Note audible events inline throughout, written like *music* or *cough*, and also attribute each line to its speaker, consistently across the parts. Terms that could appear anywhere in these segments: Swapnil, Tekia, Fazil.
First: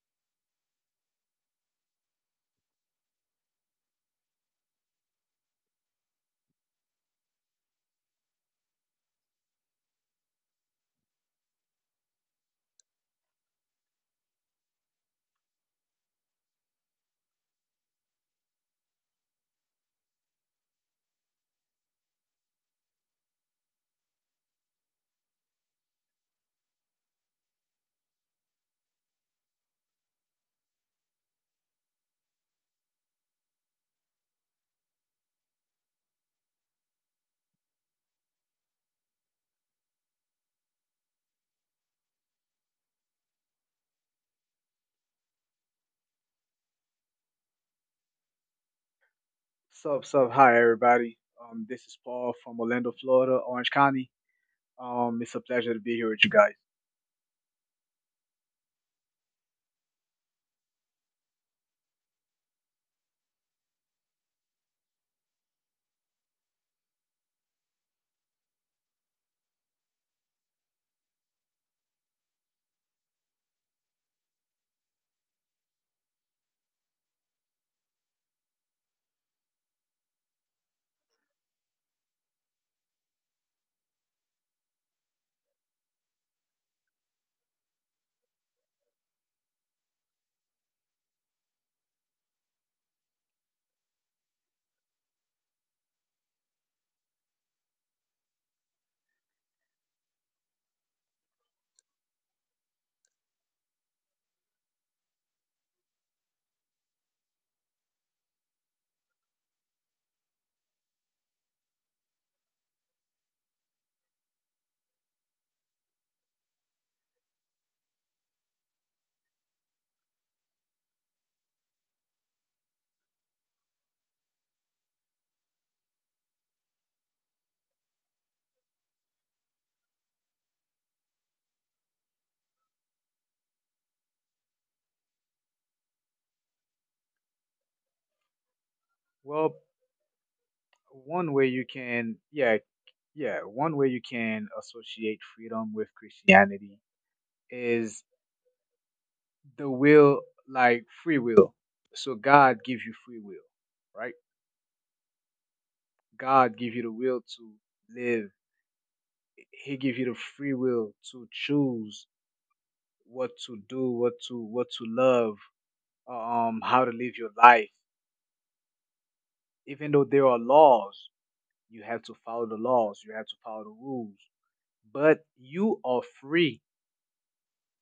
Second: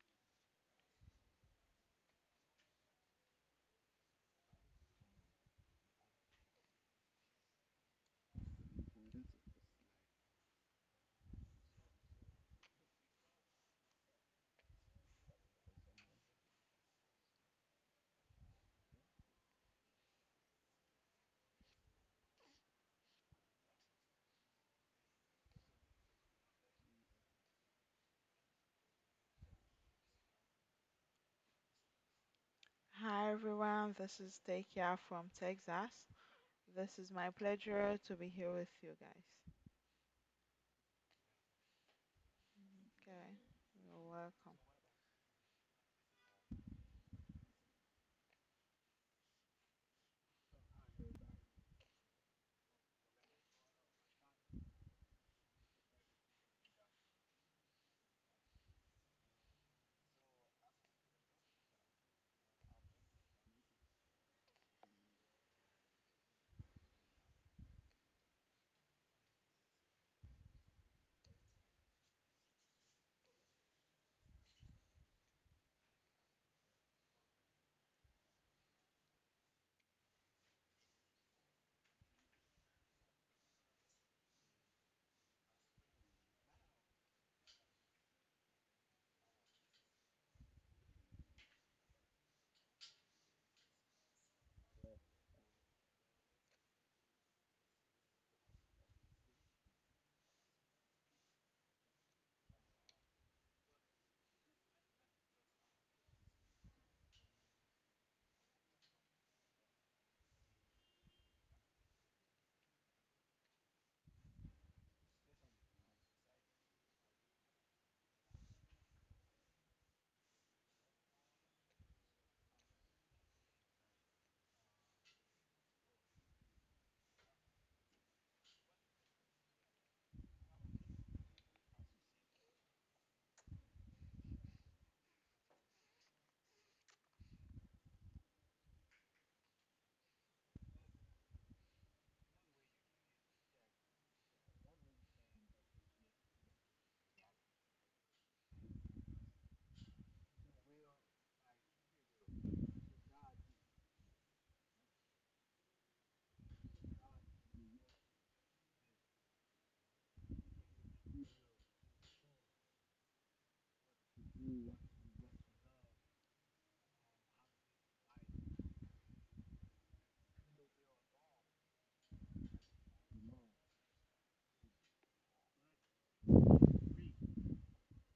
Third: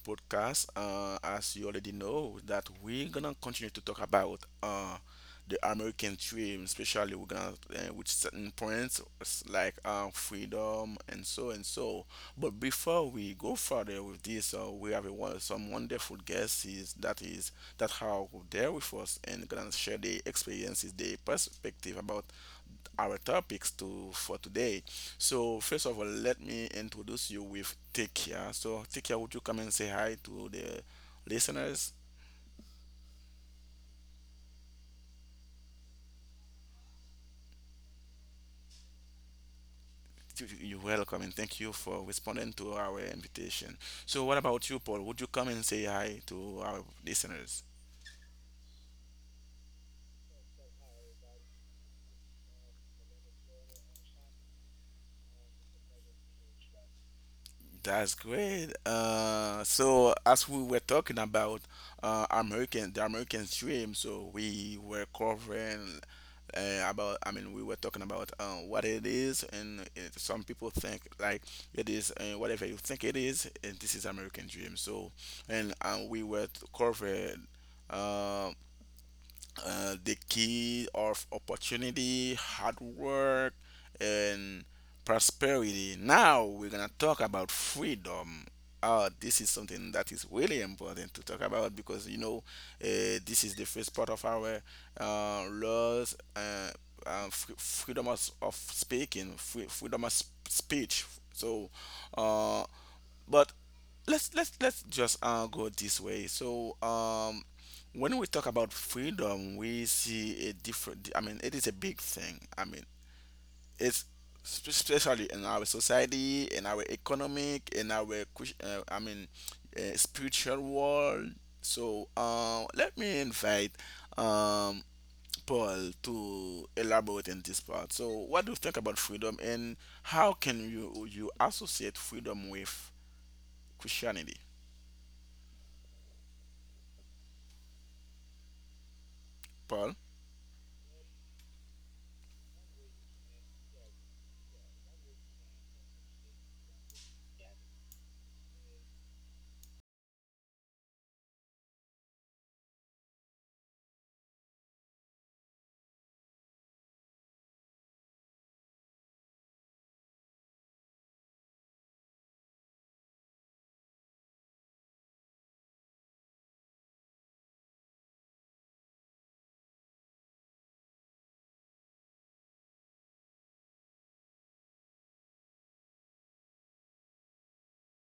Speaker 1: podcast. As you already know, that we're gonna continue to talk about the American dream, especially we're gonna with certain points like freedom and so and so. But before we go further with this, we have some wonderful guests is that are there with us and gonna share their experiences, their perspective about our topics to for today. So first of all, let me introduce you with Tekia. So Tekia, would you come and say hi to the listeners?
Speaker 2: Hi everyone, this is Tekia from Texas. This is my pleasure to be here with you guys.
Speaker 1: You're welcome and thank you for responding to our
Speaker 2: Okay,
Speaker 1: invitation.
Speaker 2: you're
Speaker 1: So what
Speaker 2: welcome.
Speaker 1: about you, Paul? Would you come and say hi to our listeners?
Speaker 3: Sup, sup, hi everybody. This is Paul from Orlando, Florida, Orange County. It's a pleasure to be here with you guys.
Speaker 1: That's great. So as we were talking about the American dream, so we were covering about. I mean, we were talking about what it is, and it, some people think like it is whatever you think it is, and this is American dream. So, and we were covering. uh, the key of opportunity, hard work, and prosperity. Now we're gonna talk about freedom. This is something that is really important to talk about because you know this is the first part of our laws, freedom of speaking, freedom of speech. So uh, but let's just go this way. When we talk about freedom, we see a different. I mean, it is a big thing. I mean, it's especially in our society, in our economic, in our I mean, spiritual world. So let me invite um, Paul to elaborate in this part. So what do you think about freedom, and how can you associate freedom with Christianity? Paul,
Speaker 3: Well, one way you can, yeah, yeah, one way you can associate freedom with Christianity is the will, like free will. So God gives you free will, right? God gives you the will to live. He gives you the free will to choose what to do,
Speaker 2: Mm.
Speaker 3: what to love, how to live your life even though there are laws, you have to follow the laws, you have to follow the rules, but you are free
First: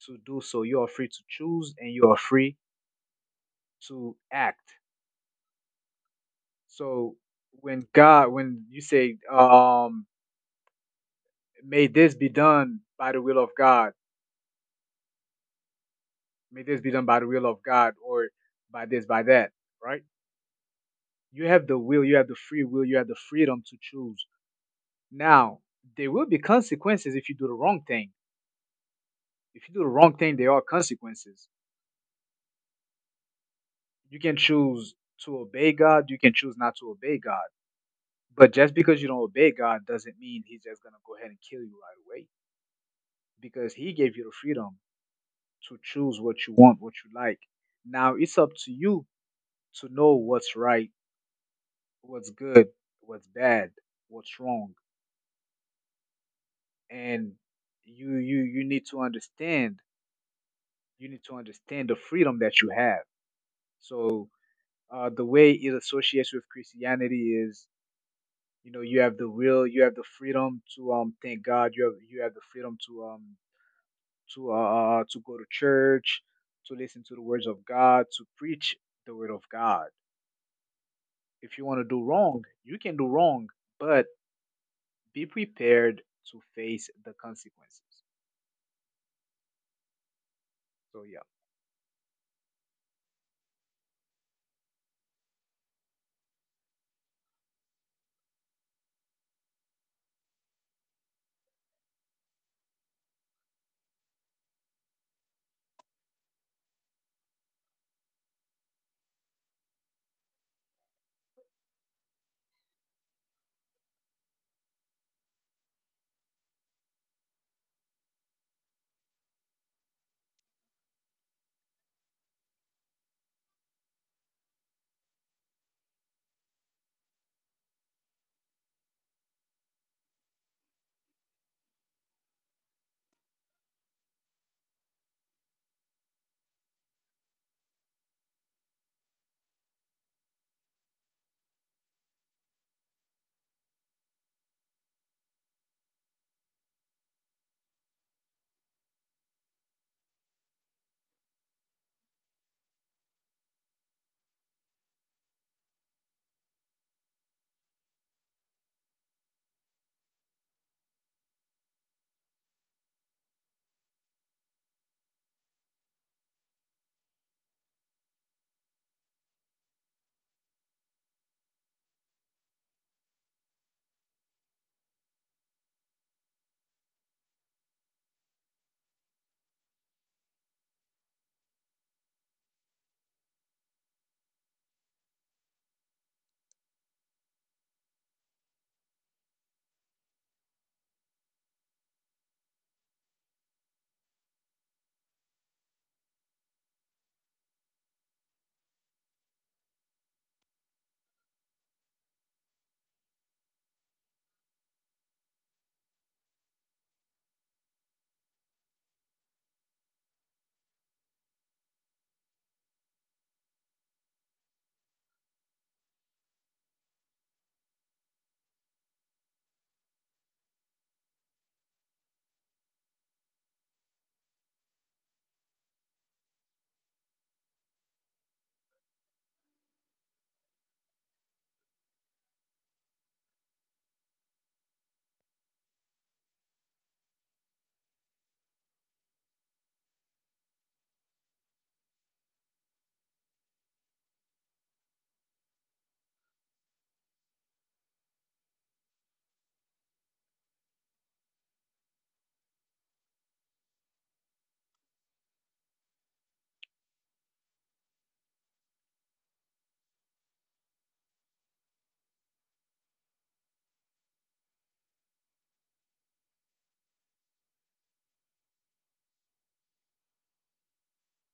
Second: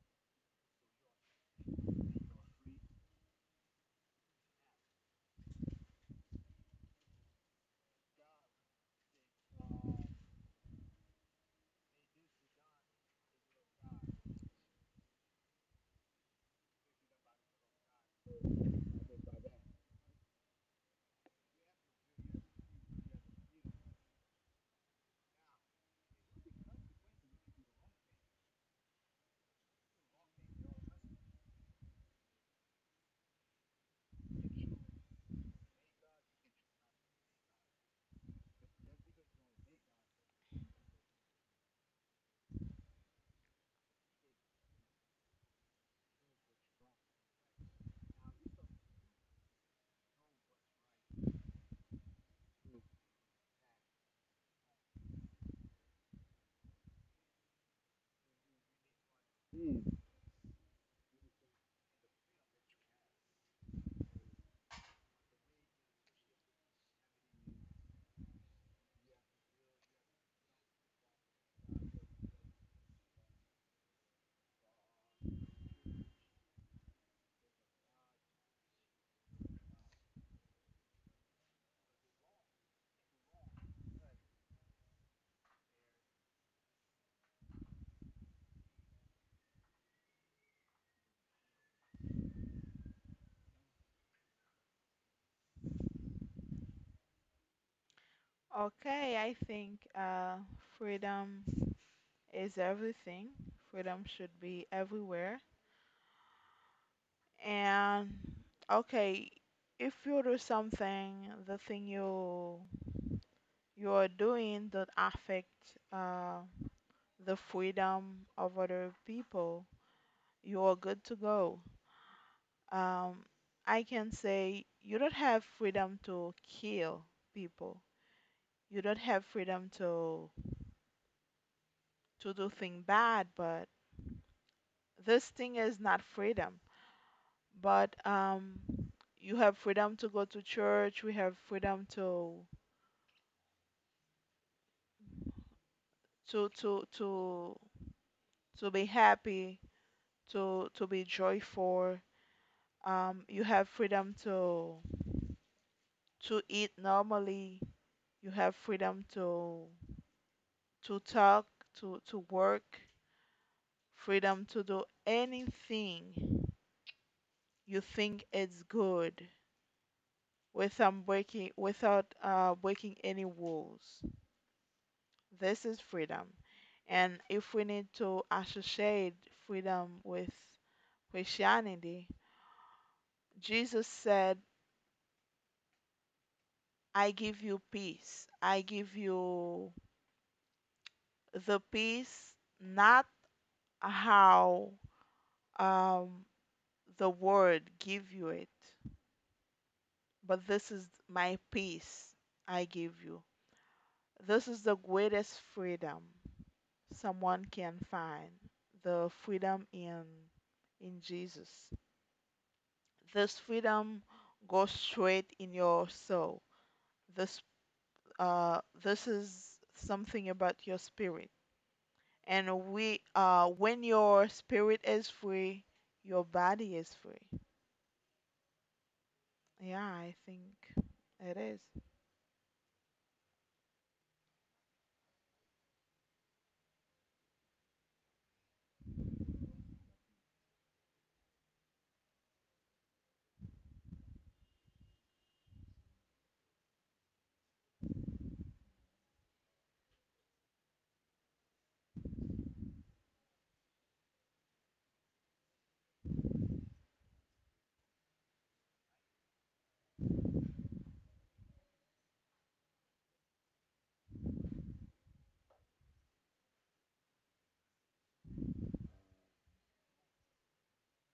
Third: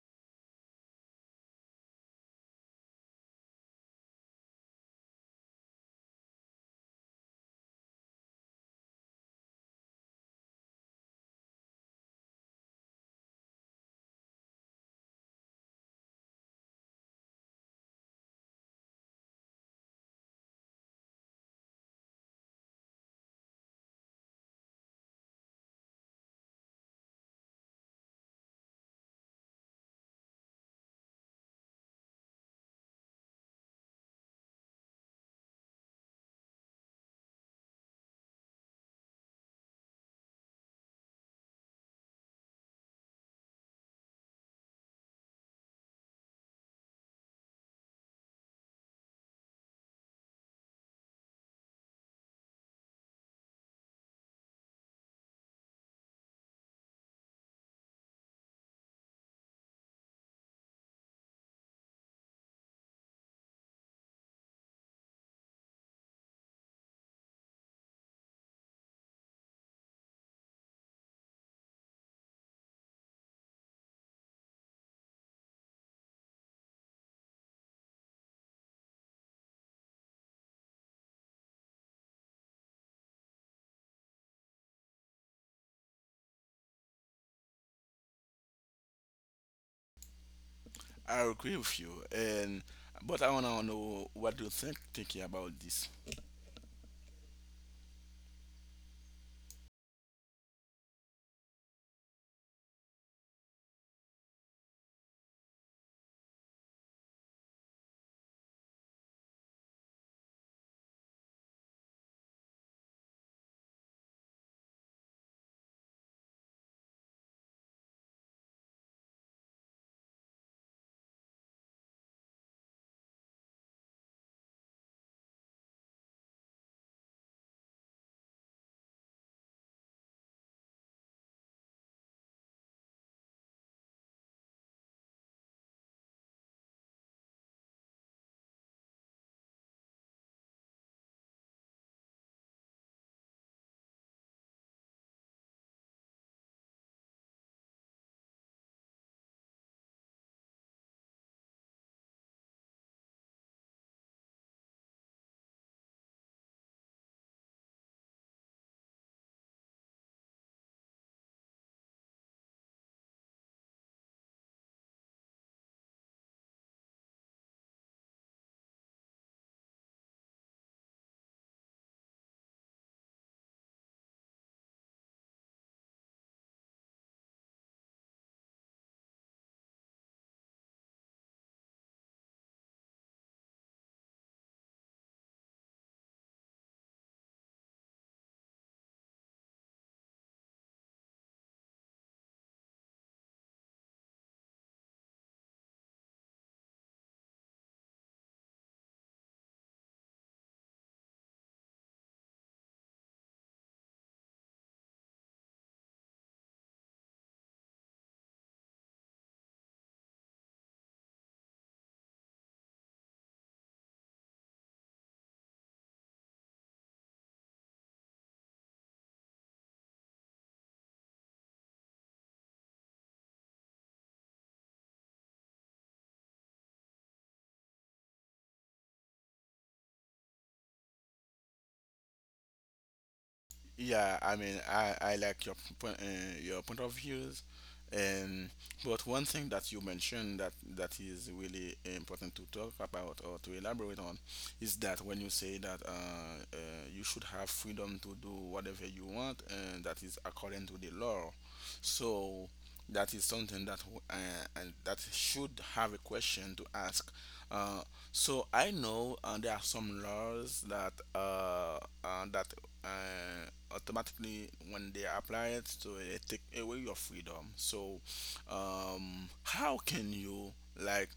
Speaker 3: to do so. You are free to choose and you are free to act. So when God, when you say, may this be done by the will of God, may this be done by the will of God or by this, by that, right? You have the will, you have the free will, you have the freedom to choose. Now, there will be consequences if you do the wrong thing. If you do the wrong thing, there are consequences you can choose to obey God, you can choose not to obey God. But just because you don't obey God doesn't mean He's just going to go ahead and kill you right away because He gave you the freedom to choose what you want, what you like. Now it's up to you to know what's right, what's good, what's bad, what's wrong. And you need to understand
Speaker 2: Mm.
Speaker 3: you need to understand the freedom that you have. So the way it associates with Christianity is, you know, you have the will, you have the freedom to thank God. You have the freedom to go to church, to listen to the words of God, to preach the word of God. If you want to do wrong, you can do wrong, but be prepared to face the consequences. So yeah.
Speaker 1: I agree with you, and but I wanna know what do you think thinking about this.
Speaker 2: Okay, I think freedom is everything. Freedom should be everywhere. And okay, if you do something, the thing you are doing that affect uh, the freedom of other people, you are good to go. um, I can say you don't have freedom to kill people. You don't have freedom to do thing bad, but this thing is not freedom. But you have freedom to go to church. We have freedom to to to to be happy, to be joyful. You have freedom to eat normally. You have freedom to talk, to work freedom to do anything you think is good without breaking without breaking any rules. This is freedom, and if we need to associate freedom with Christianity, Jesus said, "I give you peace. I give you the peace, not how um, the world give you it, but this is my peace I give you." This is the greatest freedom someone can find, the freedom in Jesus. This freedom goes straight in your soul. This this is something about your spirit. And we when your spirit is free, your body is free. Yeah, I think it is.
Speaker 1: Yeah, I mean, I like your point of views, and but one thing that you mentioned that is really important to talk about or to elaborate on is that when you say that you should have freedom to do whatever you want, and that is according to the law. So that is something that and that should have a question to ask. Uh, So I know there are some laws that uh, automatically when they apply it, so it take away your freedom. So how can you like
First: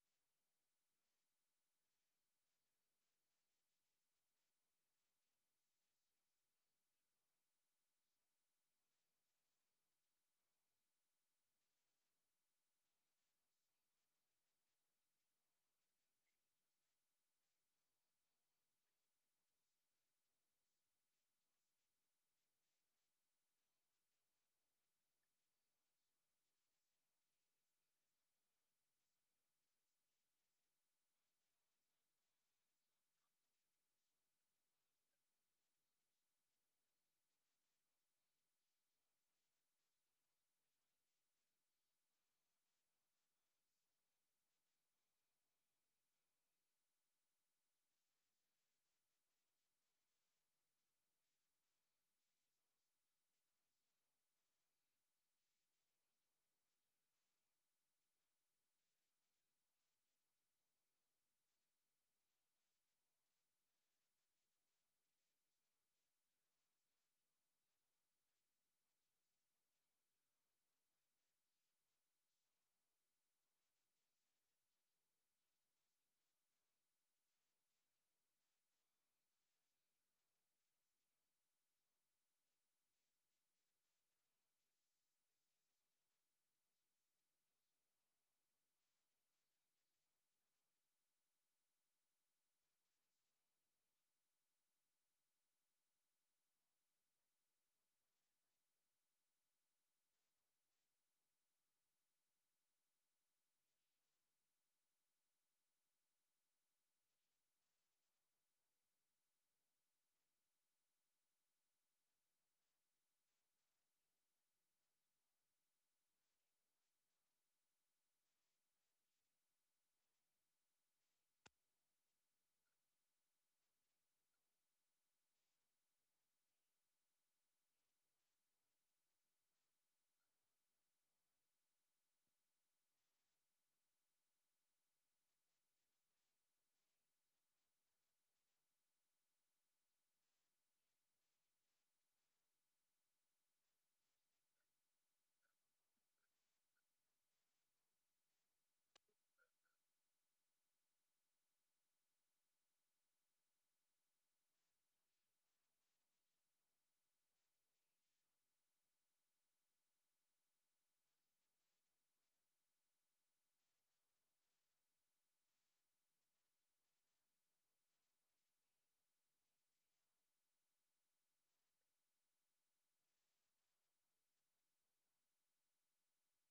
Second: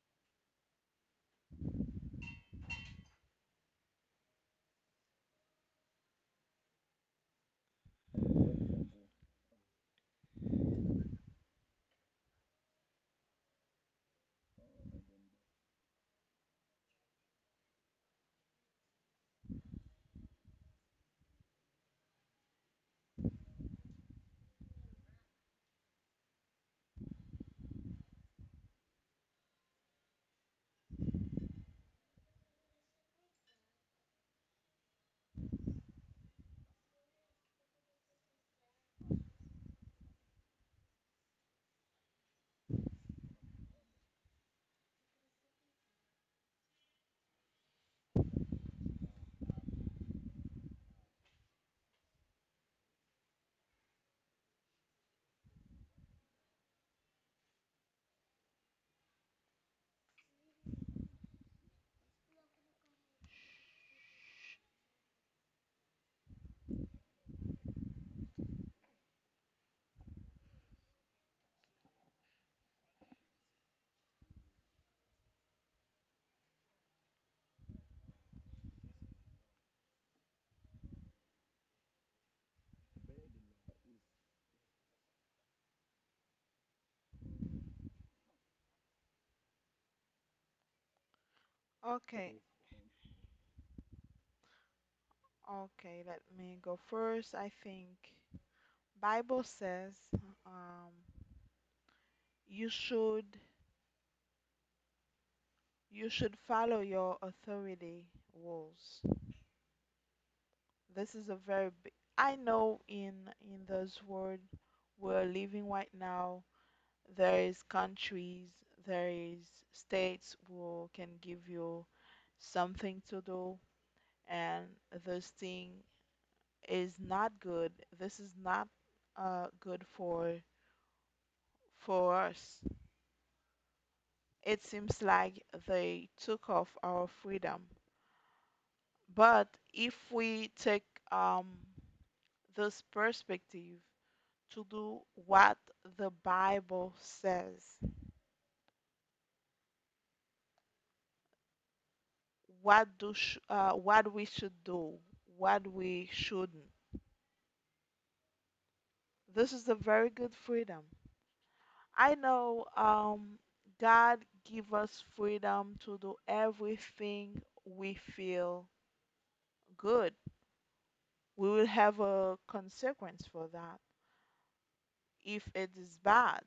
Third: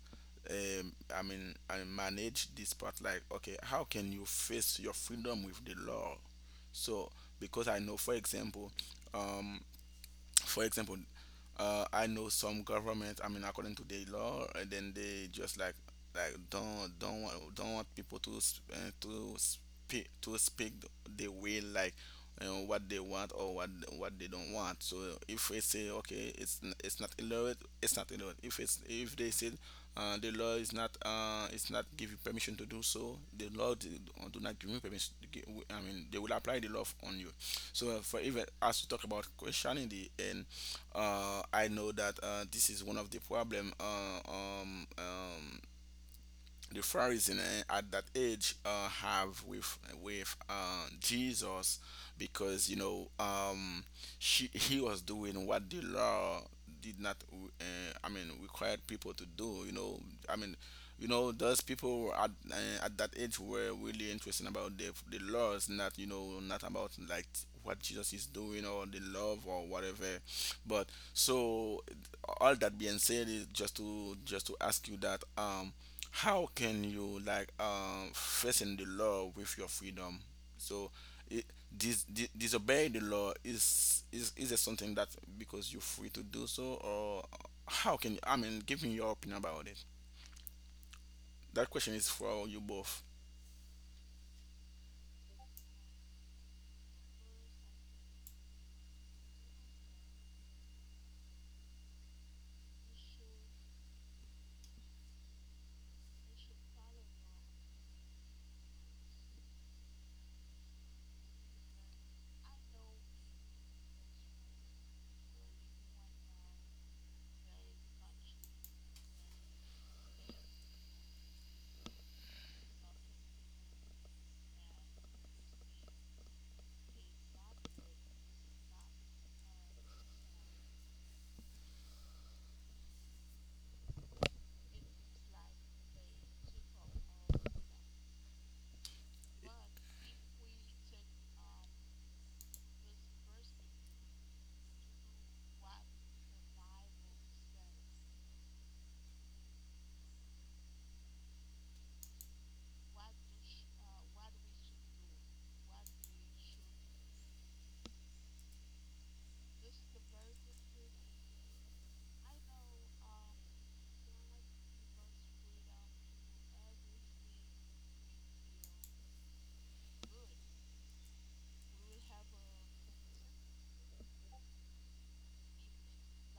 Speaker 1: I mean I manage this part? Like okay, how can you face your freedom with the law? So because I know, for example, um, for example. I know some government. I mean, according to their law, and then they just like don't want people to to speak the way like you what they want or what they don't want. So if they say okay, it's not allowed, it's not allowed. If they said the law is not it's not giving permission to do so, do not give you permission. I mean, they will apply the law on you. So for even as we talk about Christianity and I know that this is one of the problem the Pharisees at that age have with Jesus because you know he was doing what the law did not I mean required people to do, you know, I mean, you know, those people at that age were really interested about the laws, not, you know, not about like what Jesus is doing or the love or whatever, but so all that being said is just to ask you that um, how can you like um, facing the law with your freedom, so it, disobey the law, is it something that because you're free to do so, or how can you, I mean give me your opinion about it. That question is
Speaker 2: Okay.
Speaker 1: for you both.
Speaker 2: Okay, let me go first. I think Bible says, um, you should you should follow your authority rules. This is a very big, I know in this world we're living right now, there is countries, there is states who can give you something to do, and this thing is not good. This is not good for us. It seems like they took off our freedom. But if we take um, this perspective to do what the Bible says, what we should do, what we shouldn't, this is a very good freedom. I know God give us freedom to do everything we feel good. We will have a consequence for that if it is bad.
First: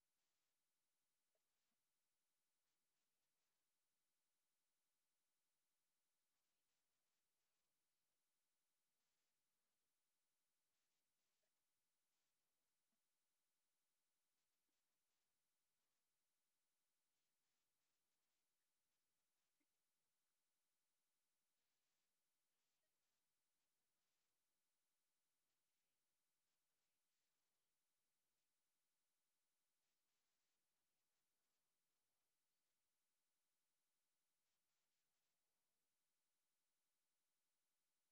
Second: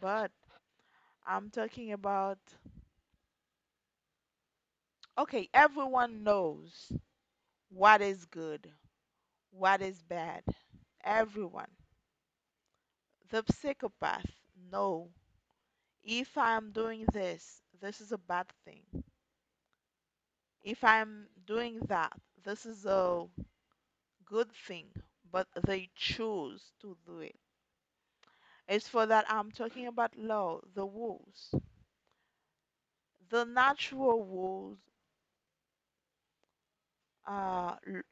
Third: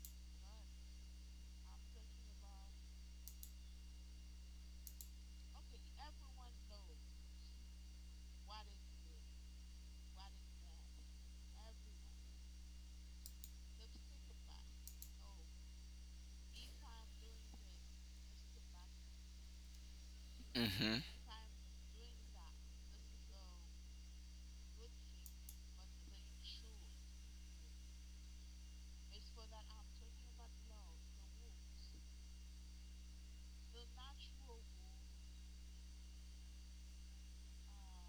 Speaker 2: But I'm talking about okay, everyone knows what is good, what is bad. Everyone. The psychopath know if I'm doing this, this is a bad thing. If
Speaker 1: Hmm.
Speaker 2: I'm doing that, this is a good thing, but they choose to do it. It's for that I'm talking about law, the rules. The natural rules uh, l-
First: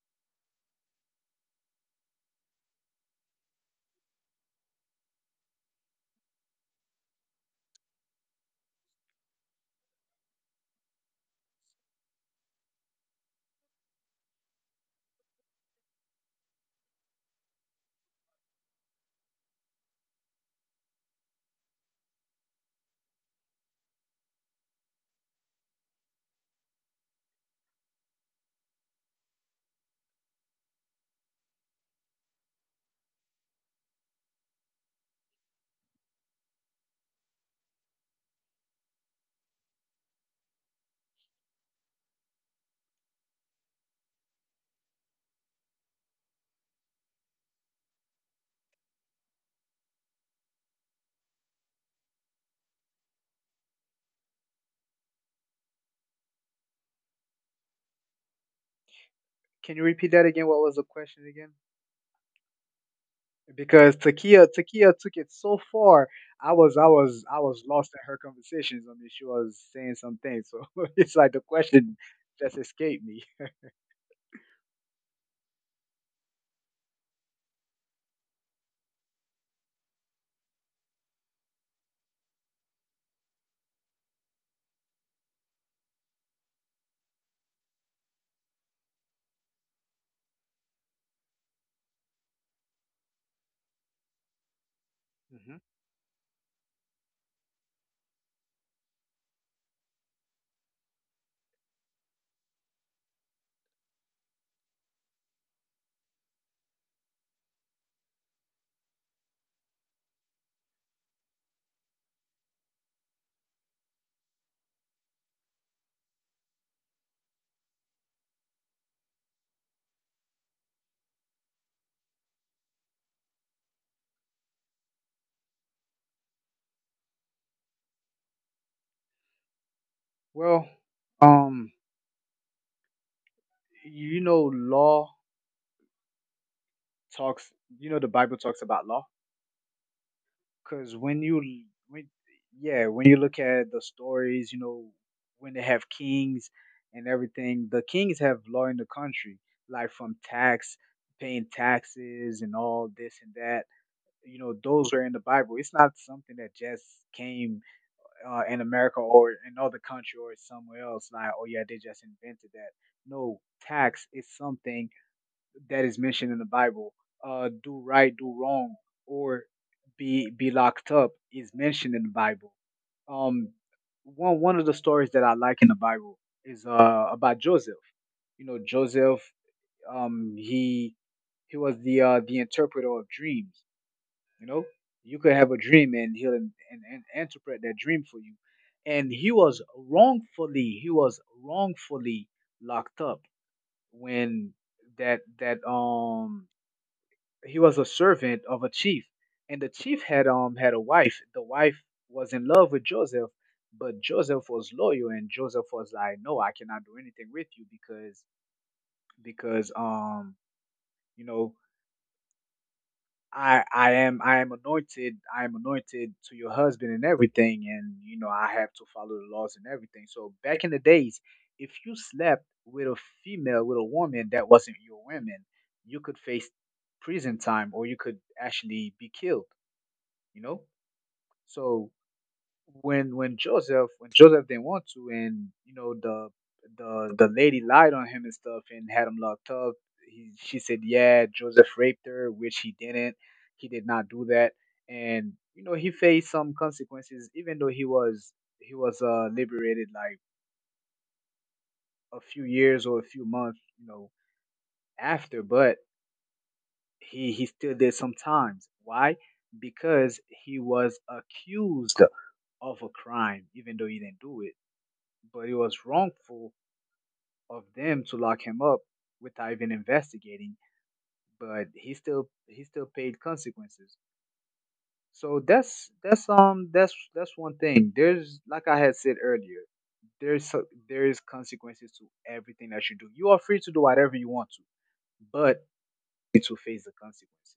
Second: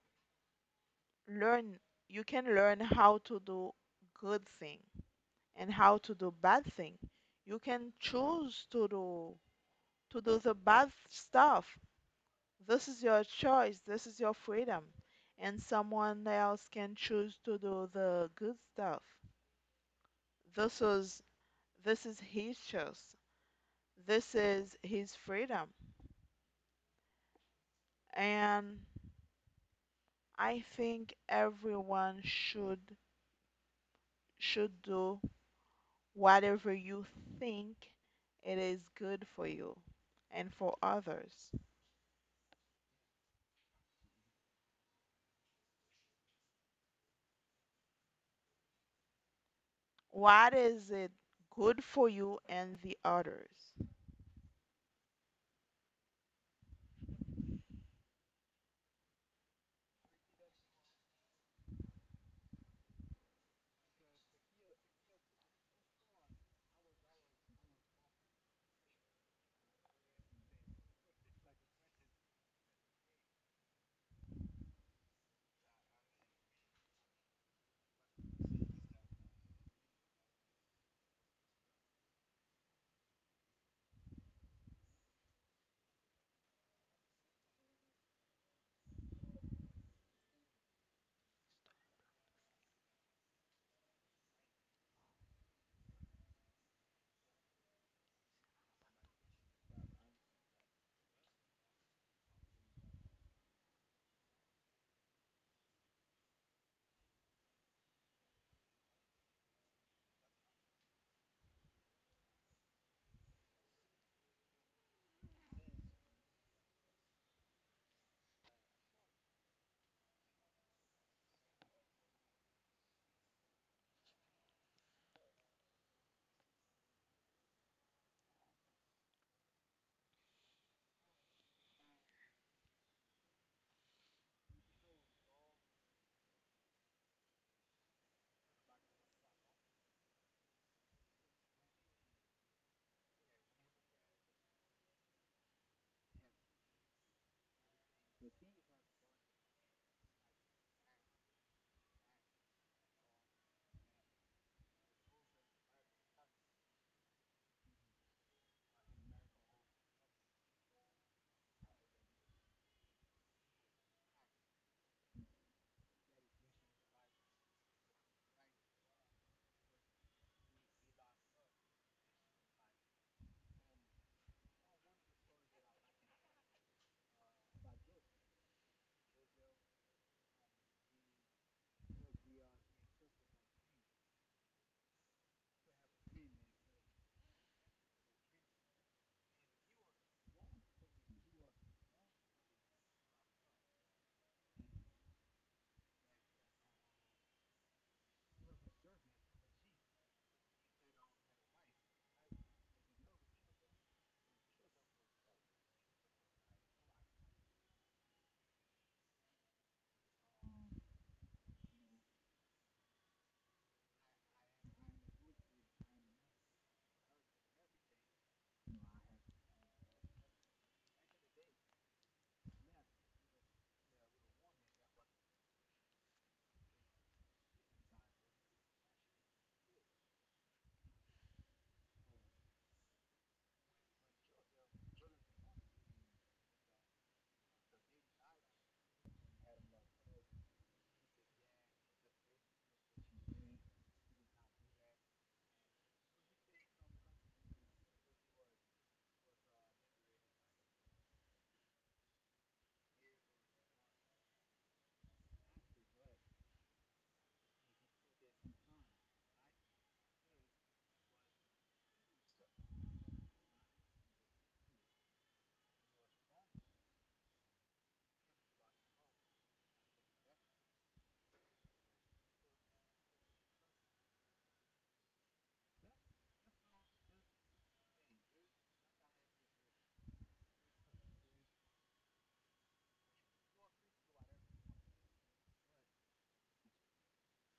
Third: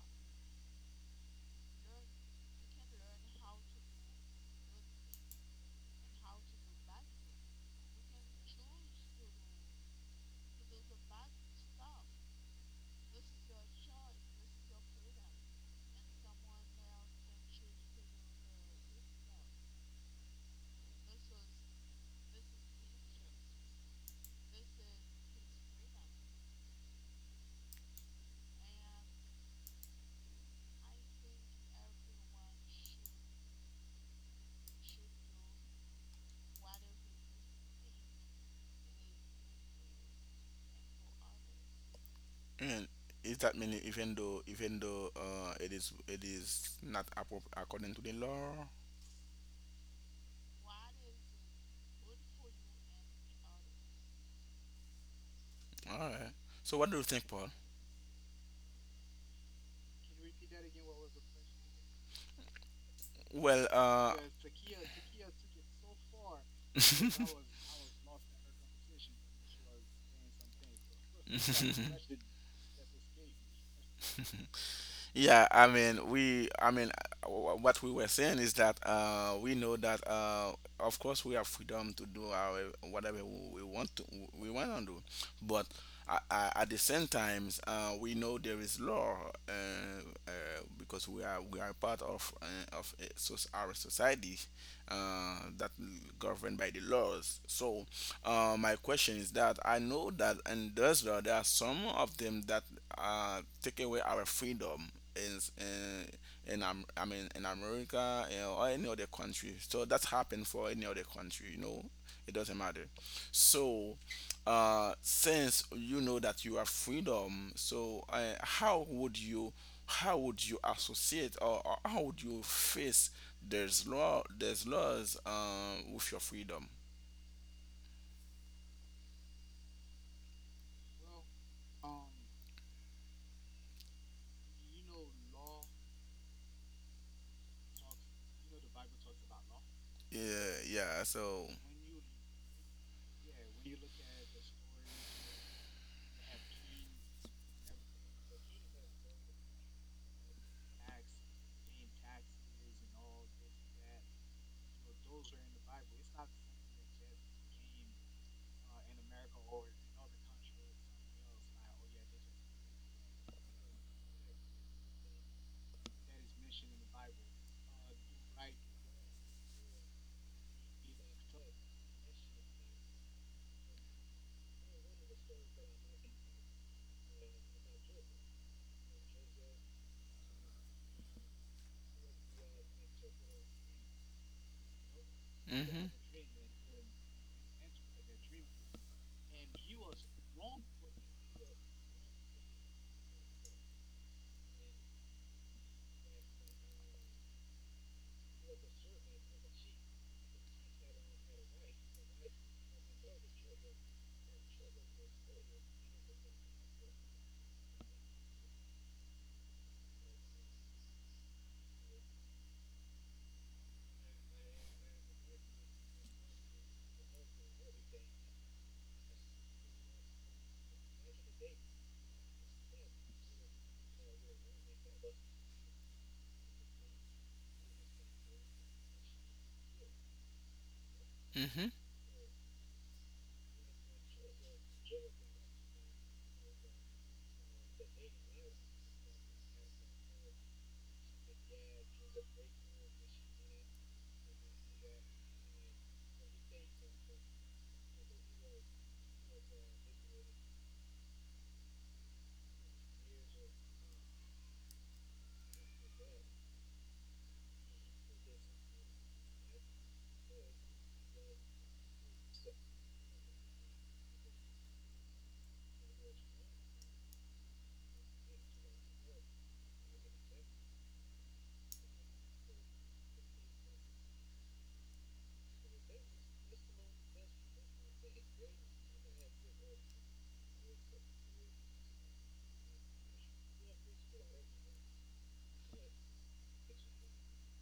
Speaker 2: learn you can learn how to do good thing and how to do bad thing. You can choose to do the bad stuff. This is your choice. This is your freedom. And someone else can choose to do the good stuff. This is this is his choice. This is his freedom. And I think everyone should do whatever you think it is good for you and for others.
Speaker 1: And is that mean, even though it is, it is not according to the law?
Speaker 2: What is it good for you and the others?
Speaker 1: All right, so what do you think, Paul?
Speaker 3: Can you repeat that again? What was the question again?
Speaker 1: Well,
Speaker 3: Because Takia took it so far. I was lost in her conversations. I mean, she was saying some things, so *laughs* it's like the question just escaped me.
Speaker 1: *laughs* yeah, I mean, I mean, what we were saying is that we know that of course we have freedom to do our whatever we want to do, but at the same times we know there is law uh, because we are part of a so our society
Speaker 3: Hmm.
Speaker 1: that governed by the laws. So my question is that I know that in those laws there are some of them that take away our freedom in in in I mean in America, you know, or any other country. So that's happened for any other country. You know, it doesn't matter. So since you know that you are freedom, so how would you associate, or how would you face there's laws with your freedom?
Speaker 3: Well, um, you know, law talks. You know, the Bible talks about law.
Speaker 1: Yeah, yeah.
Speaker 3: Because
Speaker 1: So.
Speaker 3: when, yeah, when you look at the stories, you know, when they have kings and everything, the kings have law in the country, like from tax, paying taxes and all this and that. You know, those are in the Bible. It's not something that just came in America or in other country or somewhere else. Like, oh yeah, they just invented that. No, tax is something that is mentioned in the Bible, do right, do wrong, or be locked up is mentioned in the Bible. Um, one of the stories that I like in the Bible is about Joseph. You know, Joseph, um, he he was the interpreter of dreams. You know, you could have a
Speaker 1: Hmm.
Speaker 3: dream and he'll and interpret that dream for you. And he was wrongfully locked up when that that he was a servant of a chief, and the chief had had a wife. The wife was in love with Joseph, but Joseph was loyal, and Joseph was like, "No, I cannot do anything with you because because um you know I am anointed to your husband and everything, and you know I have to follow the laws and everything." So back in the days, if you slept with a female with a woman that wasn't your woman, you could face prison time or you could actually be killed, you know.
Speaker 1: Hmm.
Speaker 3: So when Joseph, when Joseph didn't want to, and you know the the lady lied on him and stuff and had him locked up. She said, "Yeah, Joseph raped her," which he didn't. He did not do that, and you know he faced some consequences, even though he was liberated like a few years or a few months, you know, after. But he still did sometimes. Why? Because he was accused of a crime, even though he didn't do it. But it was wrongful of them to lock him up without even investigating. But he still paid consequences. So that's that's one thing. There's, like I had said earlier, there is consequences to everything that you do. You are free to do whatever you want to, but it will face the consequences